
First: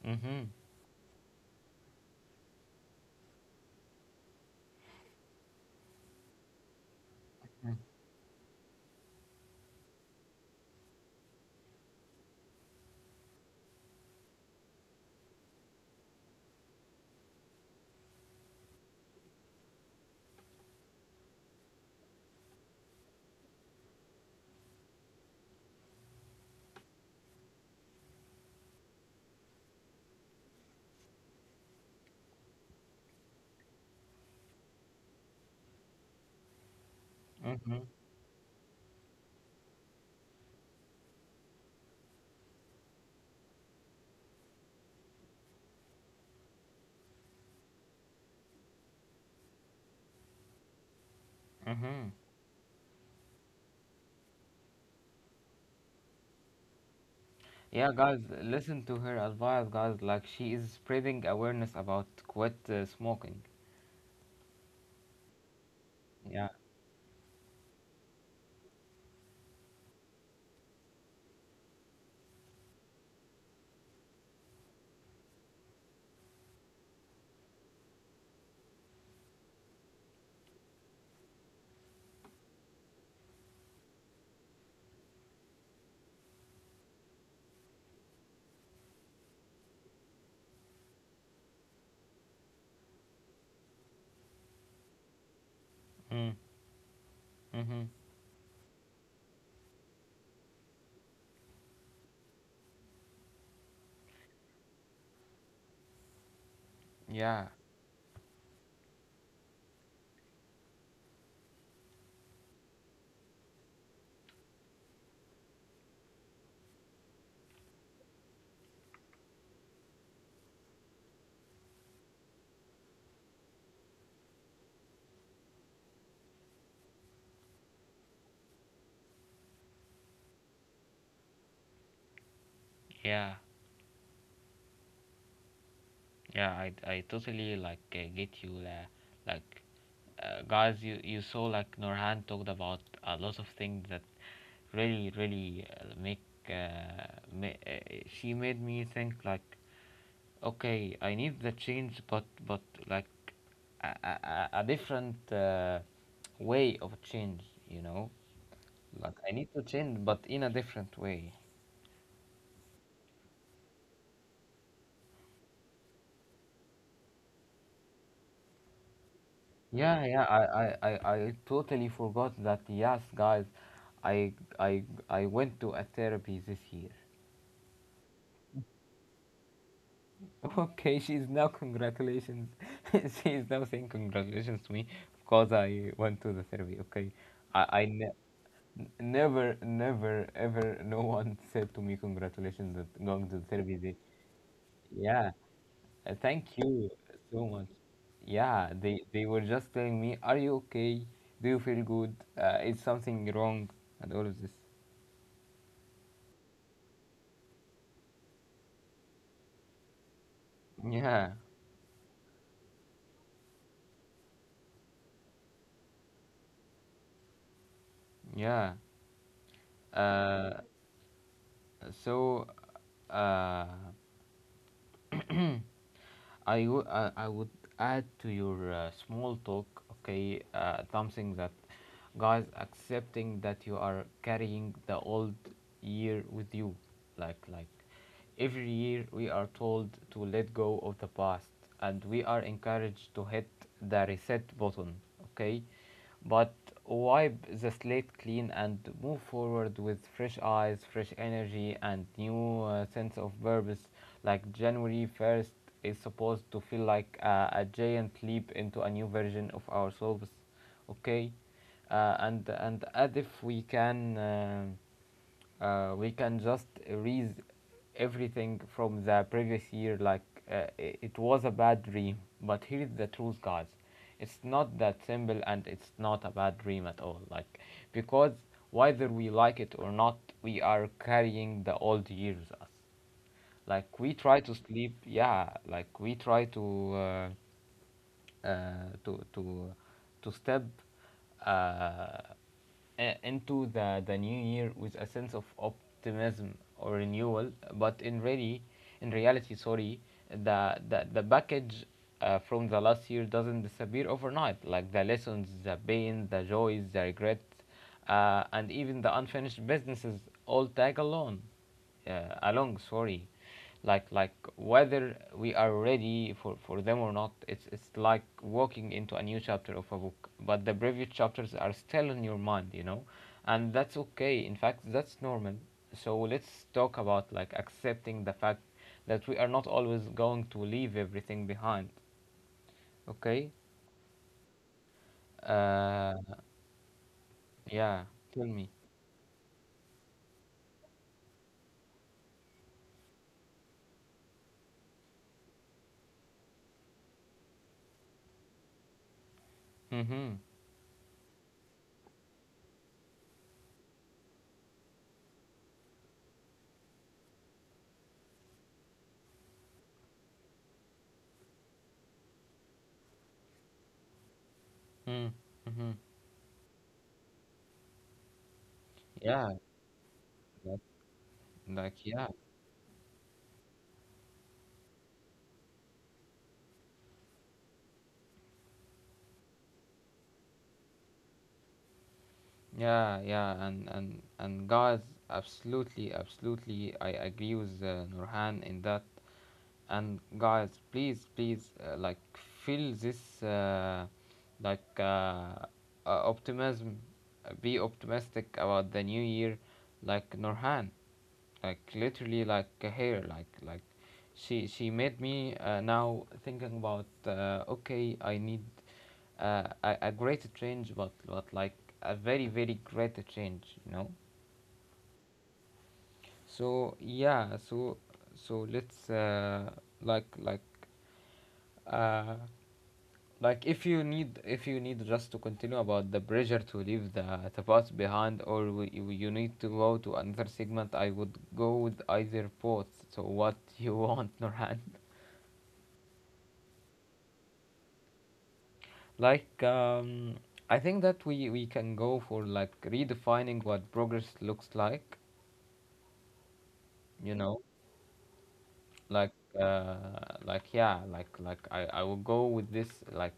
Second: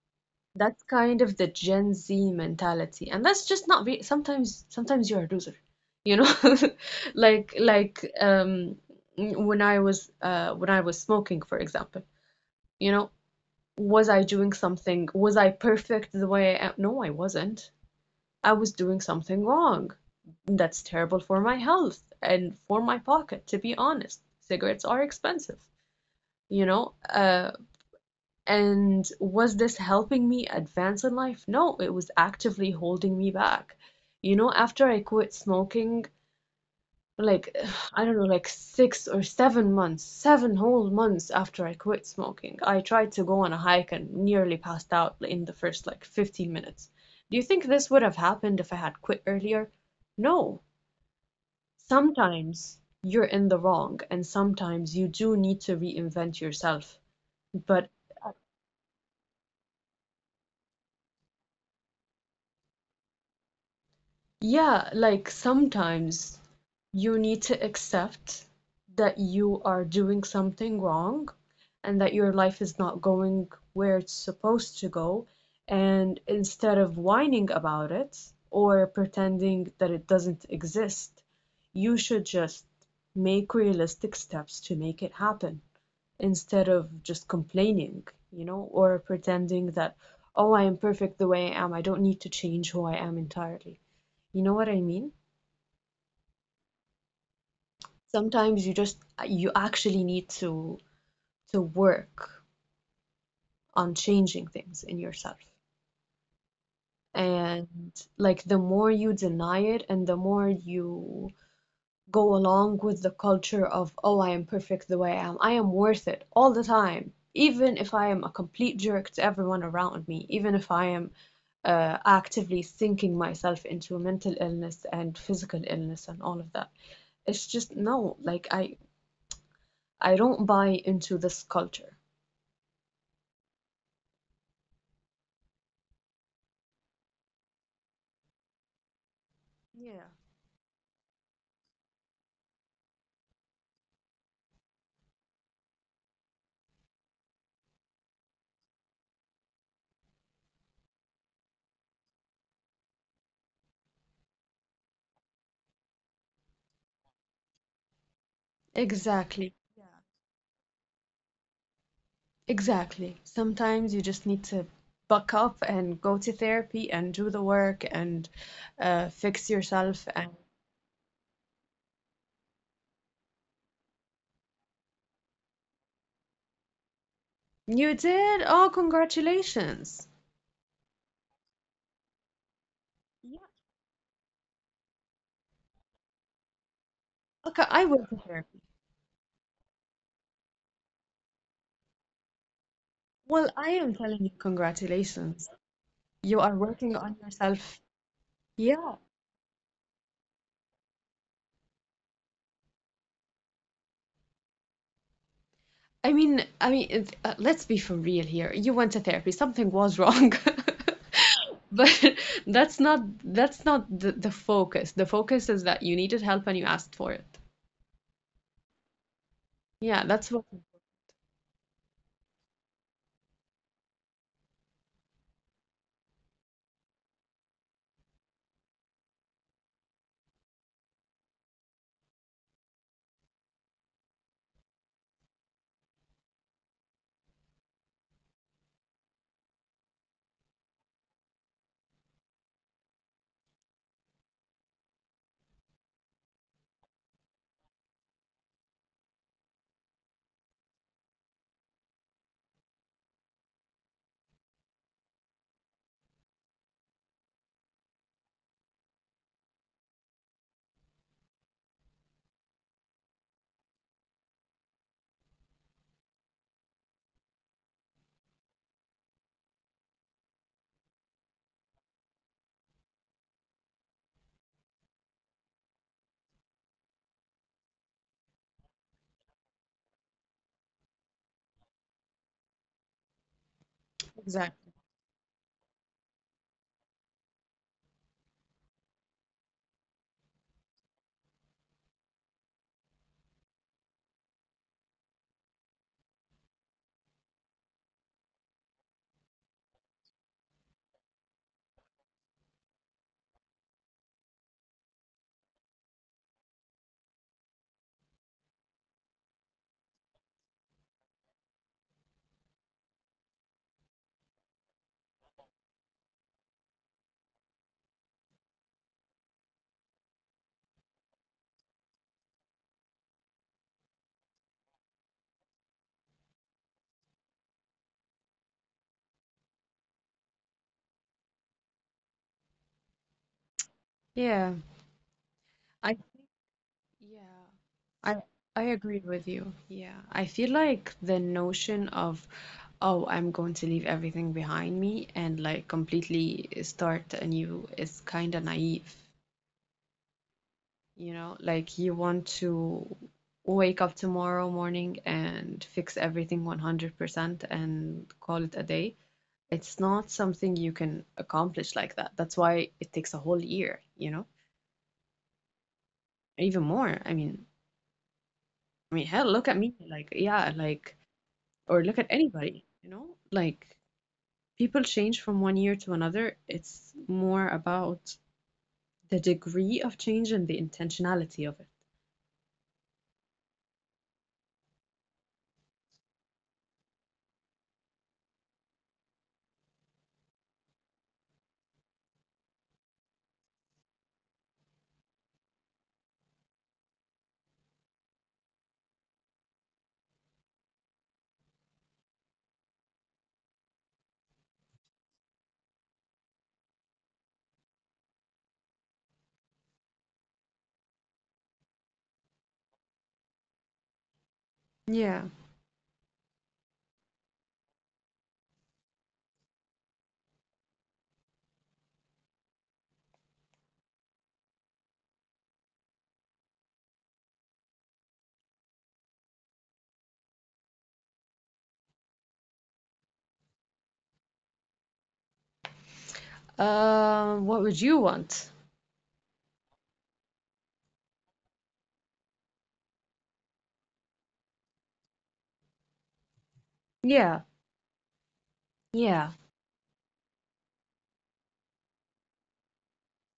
Mm-hmm. That's kind of the Gen Z mentality. And that's just not re sometimes sometimes you're a loser. You know? Like when I was smoking, for example. You know, was I doing something? Was I perfect the way I, no, I wasn't. I was doing something wrong. That's terrible for my health and for my pocket, to be honest. Cigarettes are expensive, you know? And was this helping me advance in life? No, it was actively holding me back. You know, after I quit smoking, like, Mm-hmm. I don't know, like 6 or 7 months, 7 whole months after I quit smoking, I tried to go on a hike and nearly passed out in the first like 15 minutes. Do you think this would have happened if I had quit earlier? No, Mm-hmm. sometimes you're in the wrong and sometimes you do need to reinvent yourself. Yeah, But guys, listen to her advice, guys. Like, she is spreading awareness about quit smoking. yeah, like sometimes Yeah. you need to accept that you are doing something wrong and that your life is not going where it's supposed to go. And instead of whining about it or pretending that it doesn't exist, you should just make realistic steps to make it happen. Instead of just complaining, you know, or pretending that, oh, I am perfect the way I am. I don't need to change who I am entirely. You know what I mean? Mm-hmm. Sometimes you just you actually need to work on changing things in yourself. Yeah. And like the more you deny it and the more you go along with the culture of, oh, I am perfect the way I am. I am worth it all the time. Even if I am a complete jerk to everyone around me, even if I am actively sinking myself into mental illness and physical illness and all of that. It's just no, like I don't buy into this culture. Yeah. Yeah, I totally get you, la. like Yeah. Guys, you saw, like, Norhan talked about a lot of things that really really make ma she made me think like, okay, I need the change, but like a different way of change, you know? Like, I need Exactly. to Yeah. change but in a different way. Exactly. Sometimes you just need to buck up and go to therapy and do the work and fix Yeah, yourself. yeah, And I totally forgot that. Yes, guys, I, I, I went to a therapy this year. you did? Oh, congratulations. Okay, she's now congratulations. Yeah. She's now saying congratulations to me because I went to the therapy. Okay, Okay, I I went ne- to therapy. n- never, never, ever, no one said to me congratulations that going to the Well, I therapy. They, am telling you, yeah, congratulations. You thank are you working on so much. yourself. Yeah, they Yeah. Were just telling me, "Are you okay? Do you feel good? Is something wrong?" And all of this. I mean, let's be for real here. You went to therapy. Something was wrong. Yeah, But that's not the focus. The focus is that you needed help and you asked for it. yeah. Yeah, that's what Uh, so uh, I would, I would add to your small talk, okay, something that, guys, accepting that you are carrying the old year with you. like like every year we are told to let go of the past, and we are encouraged to hit the reset button, okay, but wipe the slate clean and move forward with fresh eyes, fresh energy, and new sense of purpose. Like, january 1st is supposed to feel like a giant leap into a new version of ourselves, okay, and as if we can we can just erase everything from the previous year, like, it was a bad dream. But here's the truth, guys, it's not that simple, and it's not a bad dream at all. Like, because whether we like it or not, we are carrying the old years us. Exactly. Like, we try to, uh, to to to step uh, into the new year with a sense of optimism or renewal, but in reality, sorry, the package from the last year doesn't disappear overnight. Like, the lessons, the pain, the joys, the regrets, and even the unfinished businesses all tag along, along sorry like, whether we are ready for them or not. It's like walking into a new chapter of a book, but the previous chapters are still in your mind, you know? And that's okay. In fact, that's normal. So let's talk about, like, accepting the fact that we are not always going to leave everything behind, okay? Yeah. I Uh, yeah. yeah, I tell I me. agree with you. Yeah. I feel like the notion of oh, I'm going to leave everything behind me and like completely start anew is kind of naive. Mm-hmm. You know, like you want to wake up tomorrow morning and fix everything 100% and call it a day. It's not something you can accomplish like that. That's why it takes a whole year, you know, Mm-hmm. Mm-hmm. even more. I mean, hell, look Yeah, at me. Like, yeah, like. like, or like look at yeah anybody, you know, like people change from 1 year to another. It's more about the degree of change and the intentionality of it. Yeah, yeah, and and guys, absolutely, absolutely, I agree with Nurhan in that. And guys, please please, feel this like uh, optimism. Be optimistic about the new year, like Norhan. Like literally like here like like she made me now thinking about, okay, I need a greater change, but a very very greater change, you know? Yeah. So yeah, so, let's, like like uh, if you need, if you need, just to continue about the pressure to leave the past behind, or you need to go to another segment, I would go with either. Both? So what you want, Norhan? What would you want? like um, I think that we can go for, like, redefining what progress looks like, you Yeah. know? Like, Yeah, uh, I will go with this. Like,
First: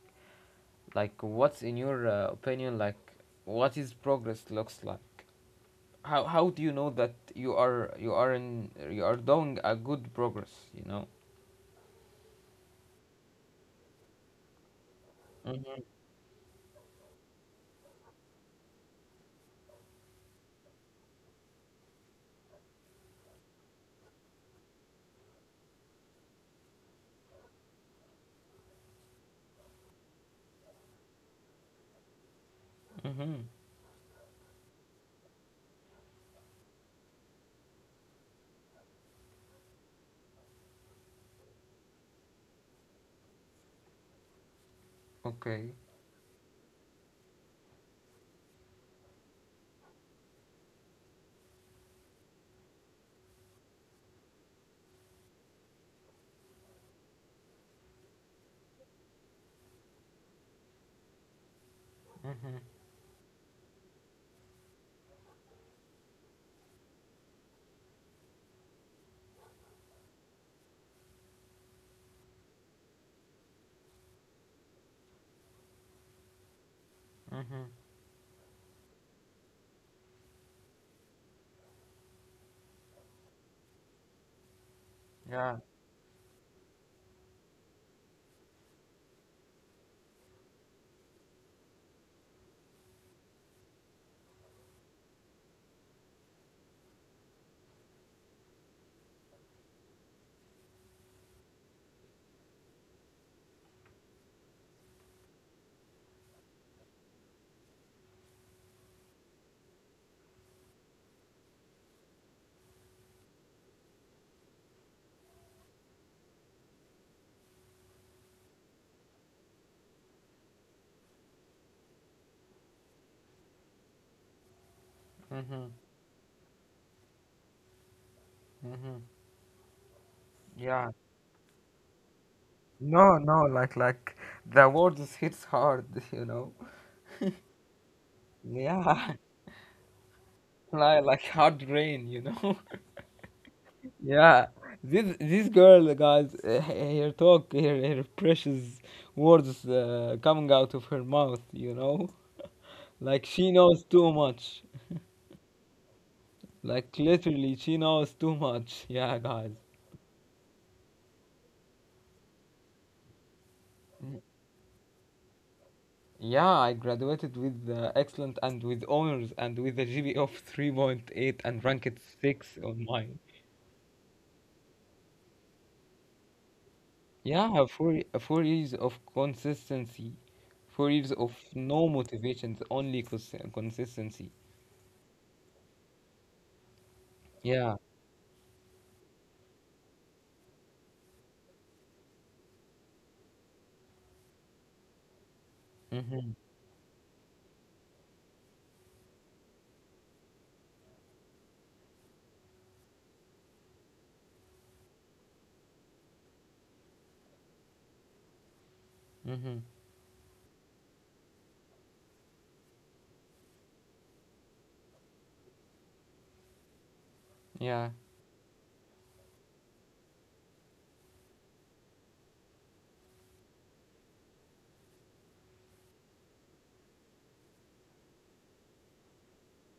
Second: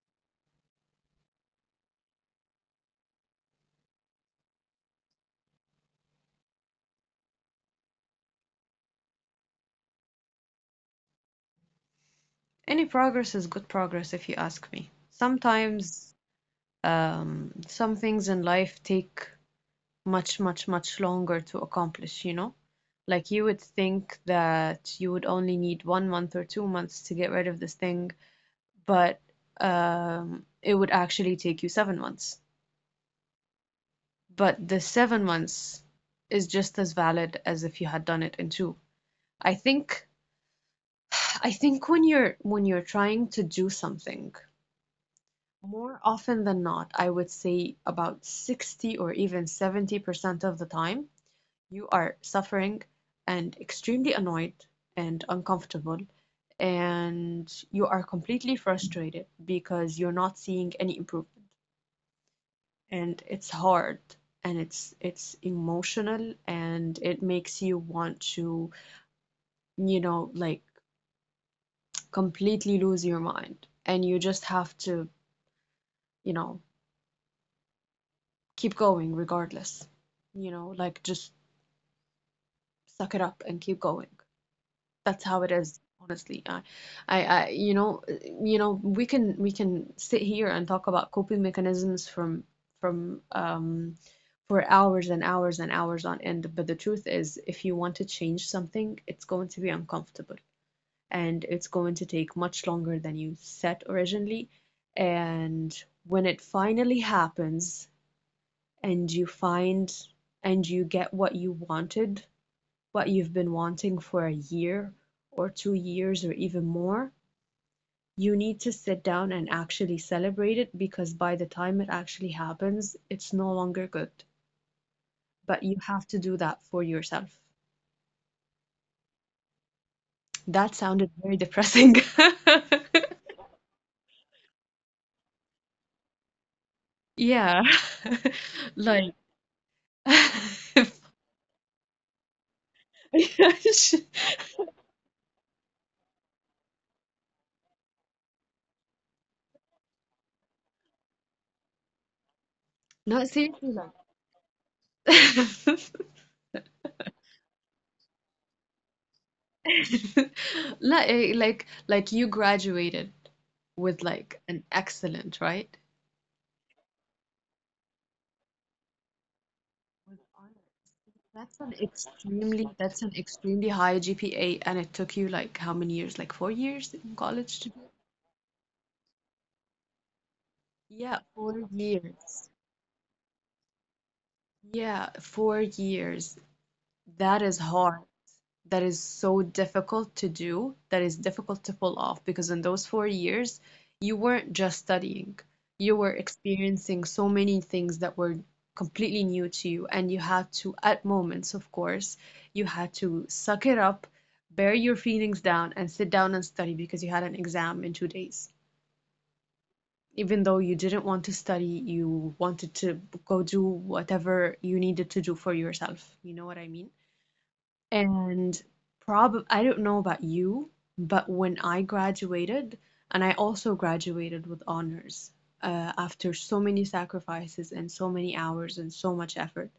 what's in your opinion, like, what is progress looks like? How do you know that you are doing a good progress, you know? any progress is good progress if you ask me. Mm-hmm. Sometimes some things in life take much, much, much longer to accomplish, you know? Like you would think that you would only need 1 month or 2 months to get rid of this thing, but it would actually take you 7 months. Mm-hmm. But the 7 months is just as valid as if you had done it in two. I think I think when you're trying to do something. Okay. More often than not, I would say about 60 or even 70% of the time, you are suffering and extremely annoyed and uncomfortable, and you are completely frustrated because you're not seeing any improvement. Mm-hmm. And it's hard and it's emotional and it makes you want to, you know, like completely lose your mind. And you just have to, you know, Mm-hmm. keep going regardless, you know, like just suck it up and keep going. That's how it Yeah. is, honestly. I, you know, we can sit here and talk about coping mechanisms from from for hours and hours and hours on end, but the truth is, if you want to change something, it's going to be uncomfortable and it's going to take much longer than you set originally. And when it finally happens and you find and you get what you wanted, what you've been wanting for a year or 2 years or even more, you need to sit down and actually celebrate it because by the time it actually happens, it's no longer good. But Mm-hmm. you have to do that for yourself. Mm-hmm. That Yeah. sounded very depressing. no no like like the words hits hard you know. Yeah. Like, Yeah. Like hard rain, you know. Yeah. This girl, guys, her talk, her precious words, coming out of her mouth, you know? no, Like, she seriously. knows too much. Like, Like, literally, she knows too much. Yeah, guys. like you graduated with Mm. like an excellent, right? Yeah, I graduated with excellent and with honors and with a With GPA of honors. 3.8 That's and an ranked 6 extremely on that's an mine. extremely high GPA, and it took you like how many years? Like 4 years in college Yeah, to do? Four years of consistency. Four years Yeah, of four no years. motivations, only consistency. Yeah, 4 years. That is Yeah. hard. That is so difficult to do, that is difficult to pull off, because in those 4 years, you weren't just studying, you were Mm-hmm. experiencing so many things that were completely new to you. And you had to, at moments, of course, you had to suck it up, bear your feelings down, and sit down and study because you had an exam in 2 days. Mm-hmm. Even though you didn't want to study, you wanted to go do whatever you needed to do for yourself. You know what I mean? Yeah. And probably I don't know about you, but when I graduated, and I also graduated with honors after so many sacrifices and so many hours and so much effort.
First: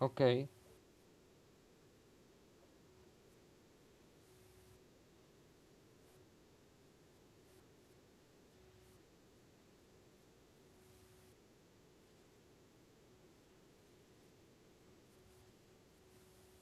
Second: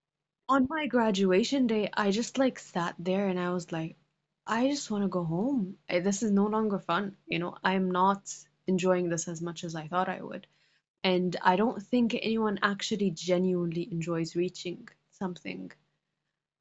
Okay. On my graduation day, I just like sat there and I was like, I just want to go home. I- This is no longer fun. You know, I'm not enjoying this as much as I thought I would. And I don't think anyone actually genuinely enjoys reaching something.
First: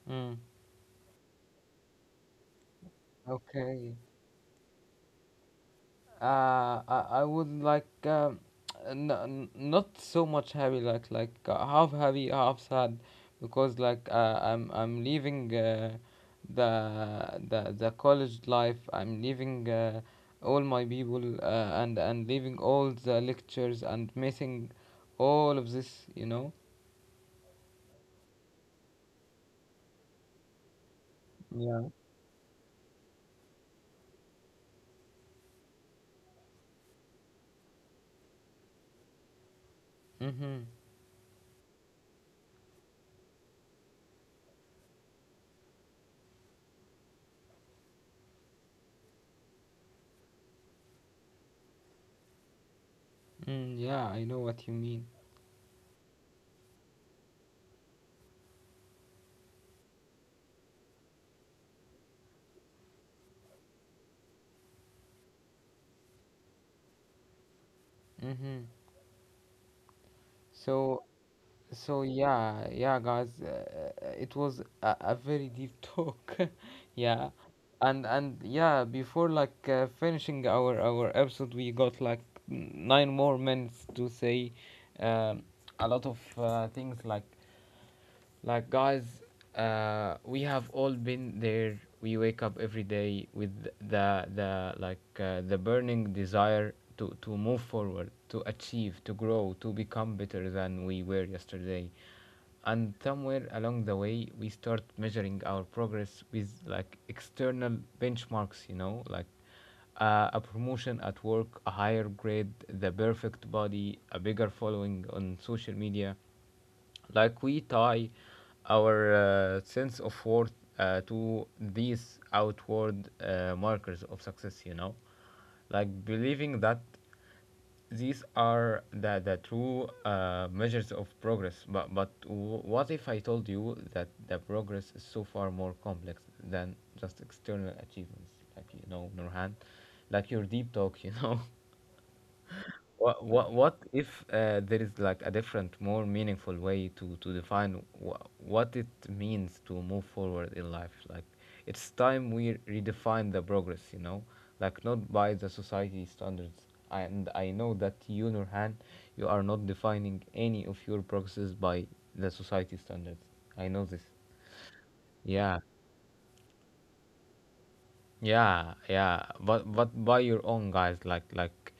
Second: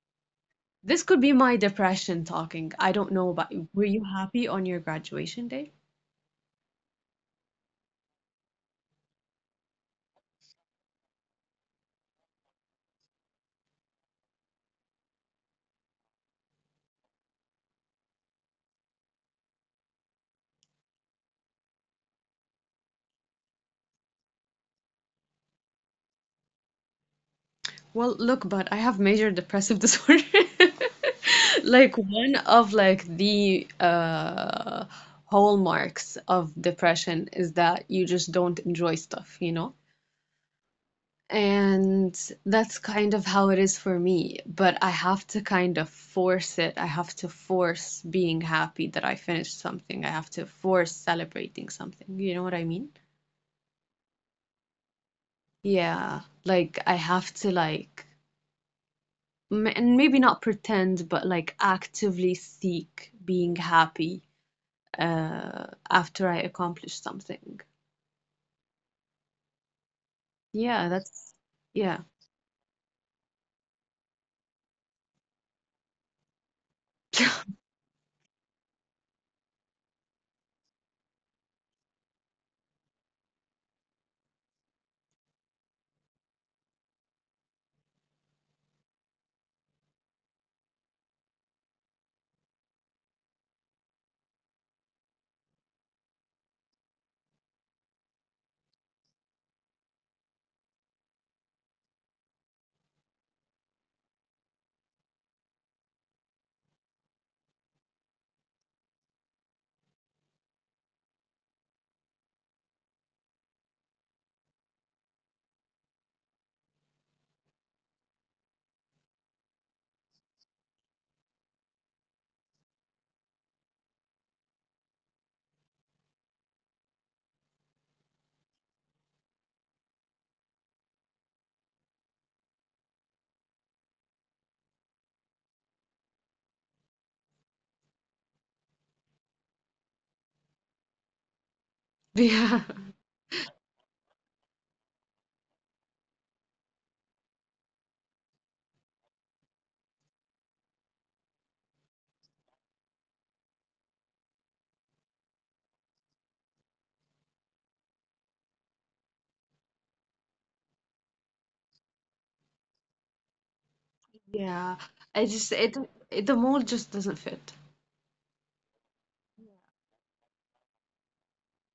Mm. This could be my depression talking. I don't know, but were Okay. you happy on your graduation day? I would like, not so much happy, half happy, half sad, because, I'm leaving, the college life. I'm leaving all my people, and leaving all the lectures and missing all of this, you know. Well, look, but I have major depressive disorder. Yeah. Like one of like the hallmarks of depression is that you just don't enjoy stuff, you know? Mm-hmm. And that's kind of how it is for me, but I have to kind of force it. I have to force being happy that I finished something. I have to force celebrating something. You know what I mean? Mm, yeah, I know what you mean. Yeah, like I have to like m and maybe not pretend, but like actively seek being happy after I accomplish something. Mm-hmm. Yeah, So. that's yeah. So yeah, yeah, guys, it was a very deep talk, yeah, and yeah, before, finishing our episode, we got like nine more minutes to say, um, a lot of things like. Like, guys, we have all been there. We wake up every day with the burning desire to move forward, to achieve, to grow, to become better than we were yesterday. And somewhere along the way, we start measuring our progress with like external benchmarks. You know, like, a promotion at work, a higher grade, the perfect body, a bigger following on social media. Like, we tie our sense of worth to these outward markers of success, you know? Like, believing that these are the true measures of progress. But what if I told you that the progress is so far more complex than just external achievements? Like, you know, Nurhan, like your deep talk, you know. Yeah. What if, there is like a different, more meaningful way to define what it means to move forward in life? Like, it's time we redefine the progress, you know, like, not by the society standards. And I know that you, Nurhan, you are not defining any of your progresses by the society standards. I know this. Yeah. I just Yeah. it, it the mold just doesn't fit. Yeah, yeah, but by your own, guys, like, like,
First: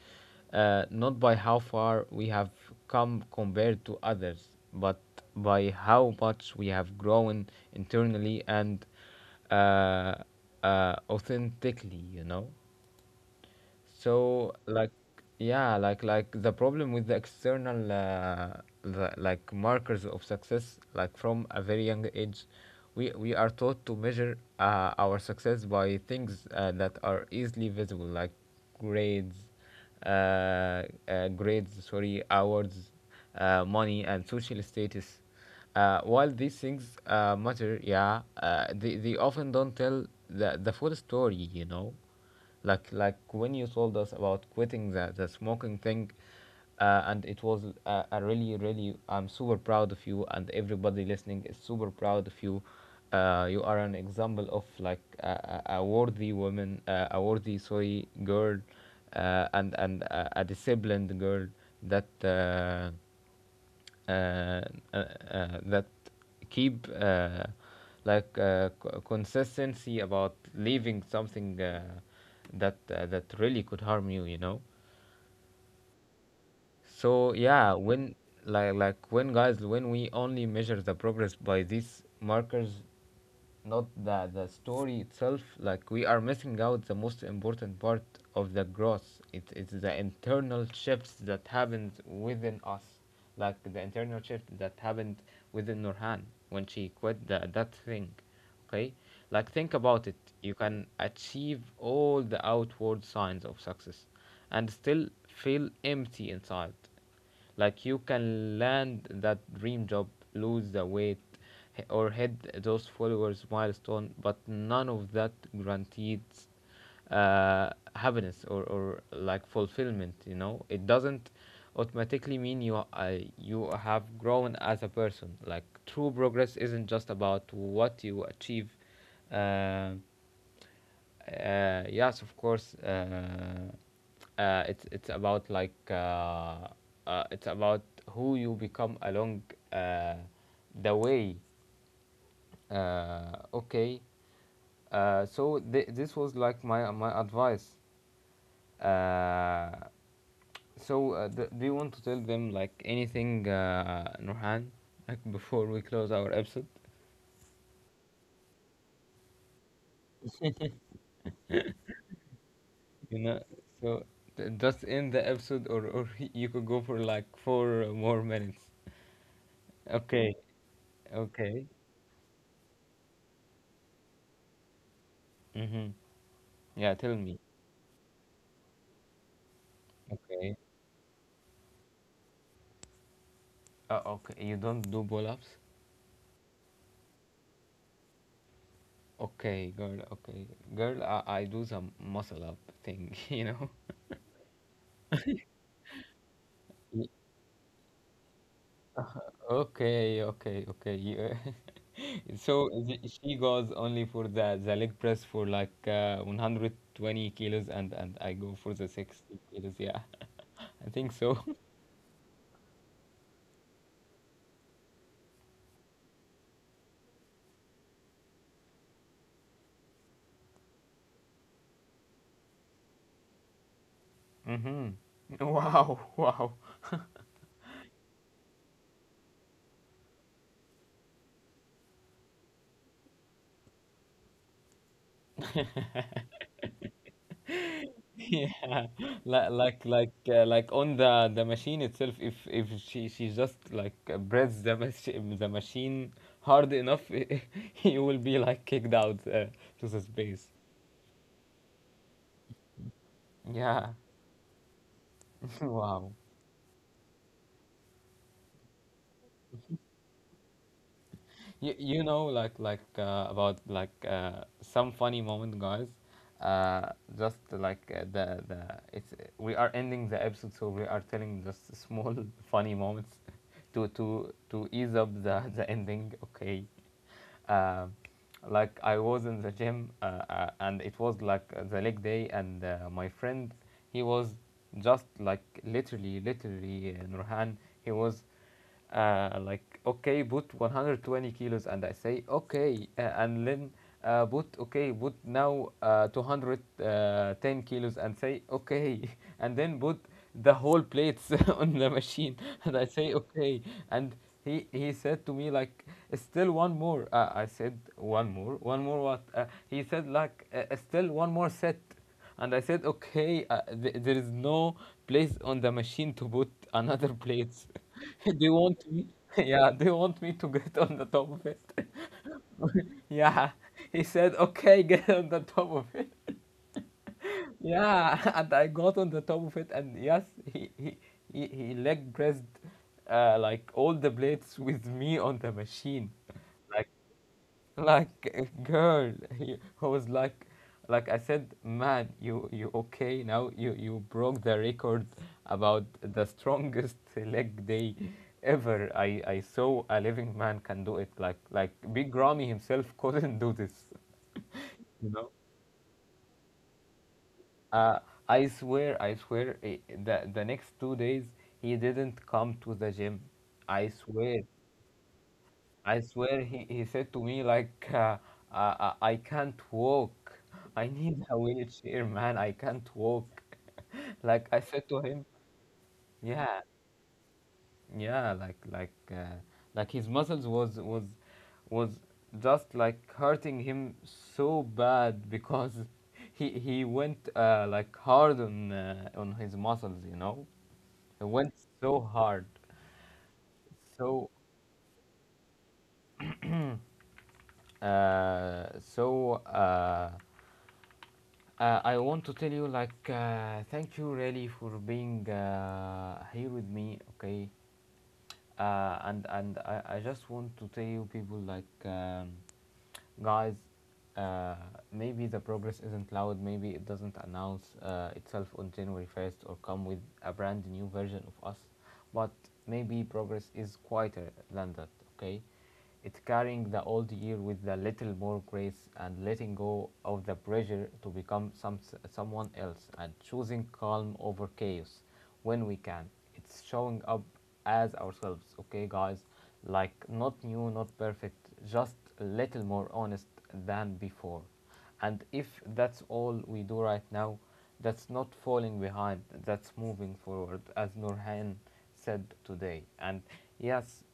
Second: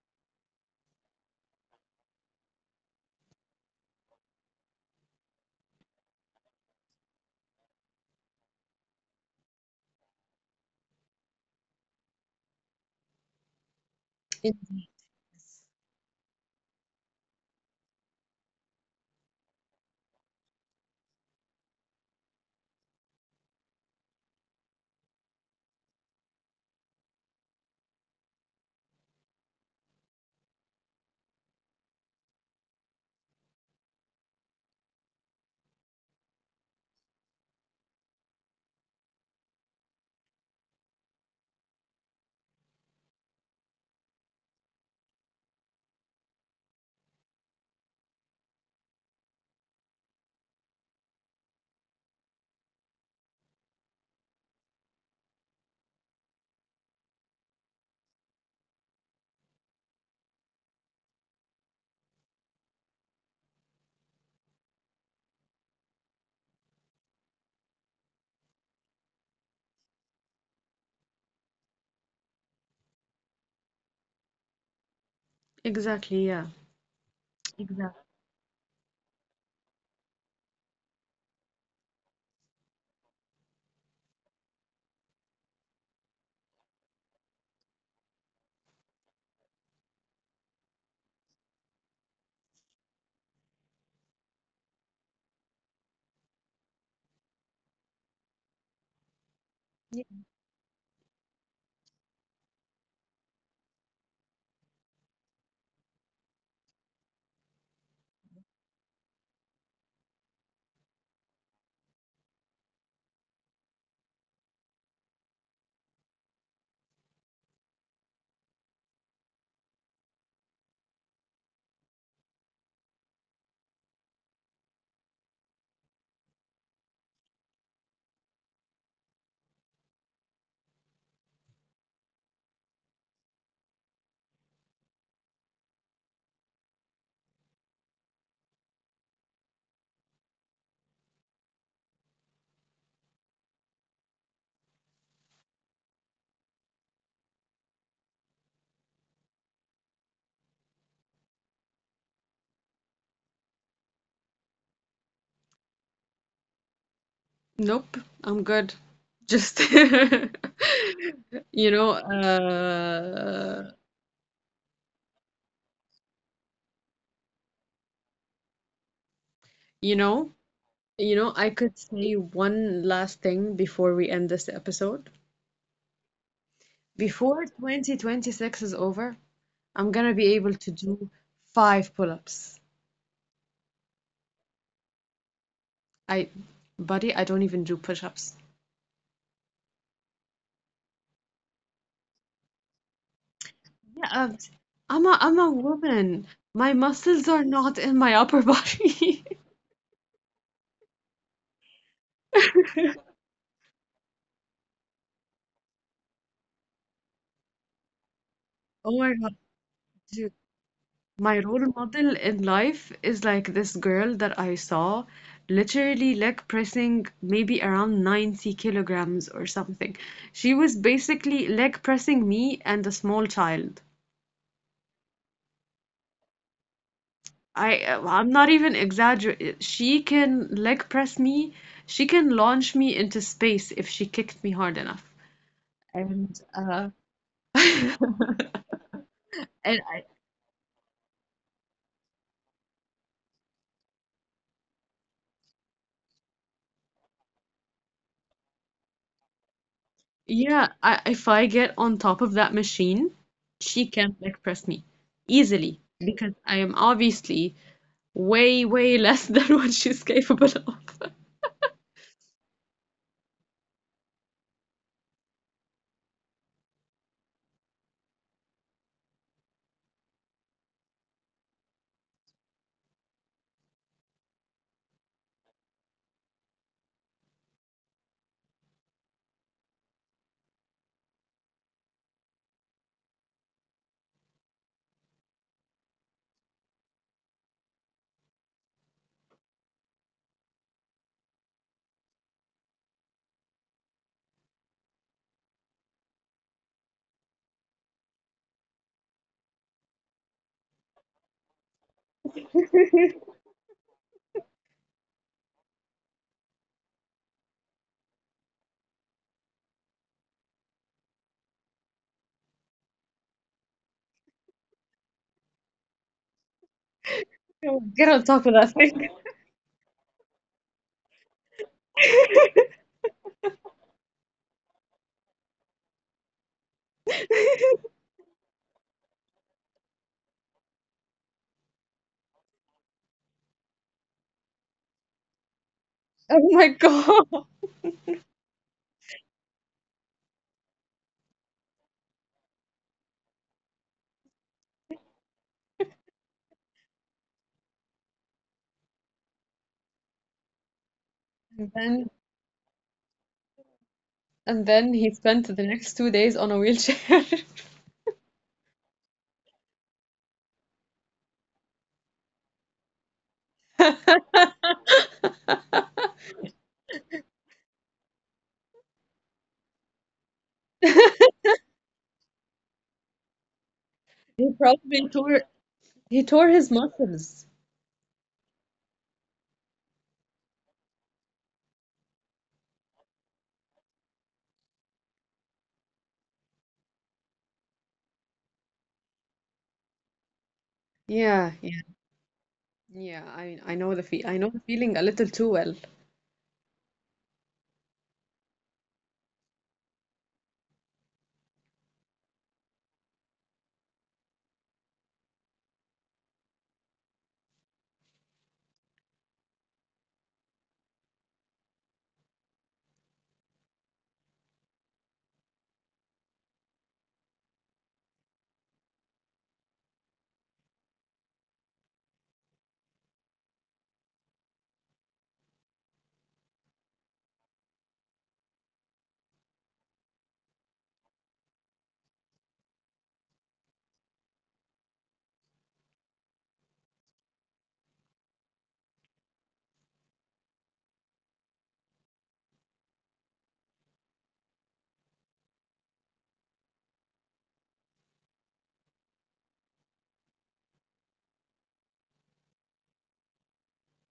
uh, not by how far we have come compared to others, but by how much we have grown internally and, uh, authentically, you know? So It- like, yeah, like, the problem with the external, like, markers of success, like from a very young age, we are taught to measure our success by things that are easily visible, like grades, grades sorry awards, money, and social status. While these things, matter, yeah, they often don't tell the full story, you know? Like, when you told us about quitting the smoking thing, and it was, a really really, I'm super proud of you, and everybody listening is super proud of you. You are an example of like a worthy woman, a worthy sorry girl, and a disciplined girl, that, uh, uh, uh, that keep, consistency about leaving something, that really could harm you, you know? Exactly, yeah. So yeah, Exactly. when, when, guys, when we only measure the progress by these markers, not the story itself, like we are missing out the most important part of the growth. It's the internal shifts that happens within us. Like, the internal shift that happened within Nurhan when she quit that thing. Okay? Like, think about Yeah. it. You can achieve all the outward signs of success and still feel empty inside. Like, you can land that dream job, lose the weight, or hit those followers' milestone, but none of that guarantees uh, happiness or like fulfillment. It doesn't automatically mean you you have grown as a person. Like true progress isn't just about what you achieve. uh, yes, of course, it's about it's about who you become along uh, the way. Okay, so this was like my advice. Uh, so, d do you want to tell them like anything, Nurhan, like before we close our episode? Nope, I'm good. Just know, You know, uh so d just end the episode, or you could go for like four more minutes. you Okay, know, You know, I okay. could say one last thing before we end this episode. Mm-hmm. Yeah, tell me. Before 2026 is over, I'm gonna be able Okay. to do 5 pull-ups. Okay. You don't do pull-ups? I, buddy, I don't even do push-ups. Okay, girl. Okay, girl. I do some muscle up thing. You know. Yeah, I'm a woman. My muscles are not in my upper body. Okay, okay, okay. You, so she goes only for the leg press for like 120 kilos, and I go for the Oh my God, 60 kilos. Yeah, dude. I think so. My role model in life is like this girl that I saw literally like pressing maybe around 90 kilograms or something. She was basically leg pressing me and a small child. Mm-hmm. Wow, wow. I I'm not even exaggerating. She can leg press me. She can launch me into space if she kicked me hard enough. And Yeah, and like on the machine itself. If she just like breathes the machine hard enough, he will be like kicked out to the space. Yeah, I, if I get on top of that machine, she Yeah. can't leg press me easily Wow. because I am obviously way, way less than what she's capable of. You know, about some funny moment, guys, uh, just like the it's we are ending the episode, so we are telling just small funny moments to ease up the ending, okay? uh, like, I was in the gym and it was like the leg day, and my friend he was just like literally, Nurhan, he was like, okay, put 120 kilos, and I say okay, and then, put, okay, put now, 210 kilos, and say okay, and then put the whole plates on the machine, and I say okay. And he said to me like, still one more. I said, one more what? He said like, still one more set, and I said okay. There is no place on the machine to put another plates. Oh, get on top They of that want thing. me? Yeah, they want me to get on the top of it? Yeah. He said okay, get on the top of it. Yeah, and I got on the top of it, and yes, he leg pressed like all the blades with me on the machine. Oh my Like, God. Like girl, he, I was like I said, man, you okay now? You broke the record about the strongest leg day ever. I saw a living man can do it. Like And like then, Big Ramy himself couldn't do this. and then You he know? spent the next 2 days on a wheelchair. Uh, I swear, the next 2 days he didn't come to the gym. I swear, I swear he said to me like I can't walk. I need a wheelchair, man. I can't walk. Like He I said to probably him, tore, he tore yeah, his muscles. yeah, like his muscles was just like hurting him so bad because he went like hard on his muscles, you know. He went Yeah, so hard, yeah. I, know the fe so I know the feeling a little too well. so. I want to tell you, like, thank you really for being here with me, okay? And I just want to tell you, people, like, guys, uh, maybe the progress isn't loud, maybe it doesn't announce itself on January 1st, or come with a brand new version of us, but maybe progress is quieter than that, okay? It's carrying the old year with a little more grace, and letting go of the pressure to become someone else, and choosing calm over chaos when we can. It's showing up as ourselves, okay, guys? Like, not new, not perfect, just a little more honest than before. And if that's all we do right now, that's not falling behind, that's moving forward, as Nurhan said today. And yes,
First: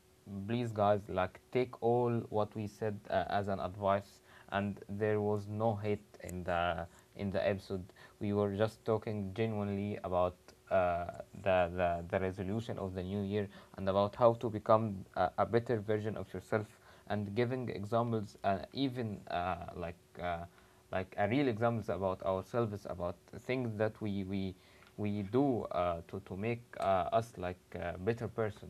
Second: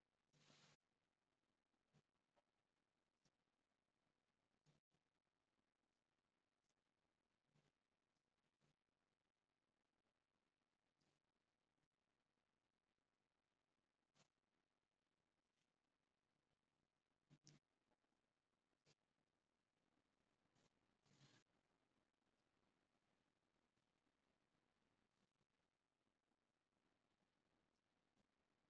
please guys, like take all what we said as an advice. And there was no hate in the episode. We were just talking genuinely about uh, the, the resolution of the new year, and about how to become a better version of yourself, and giving examples even like a real examples about ourselves, about things that we do to make us like a better person.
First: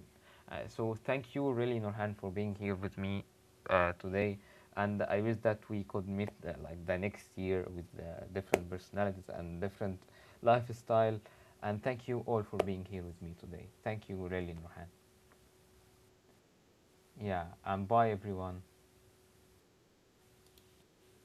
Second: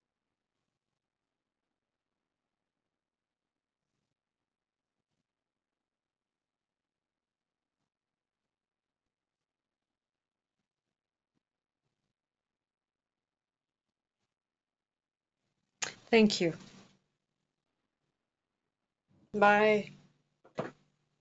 So thank you really, Norhan, for being here with me today, and I wish that we could meet like the next year with different personalities and different lifestyle. And thank you all for being here with me today. Thank you really, Norhan. Thank you. Yeah, and bye everyone. Bye.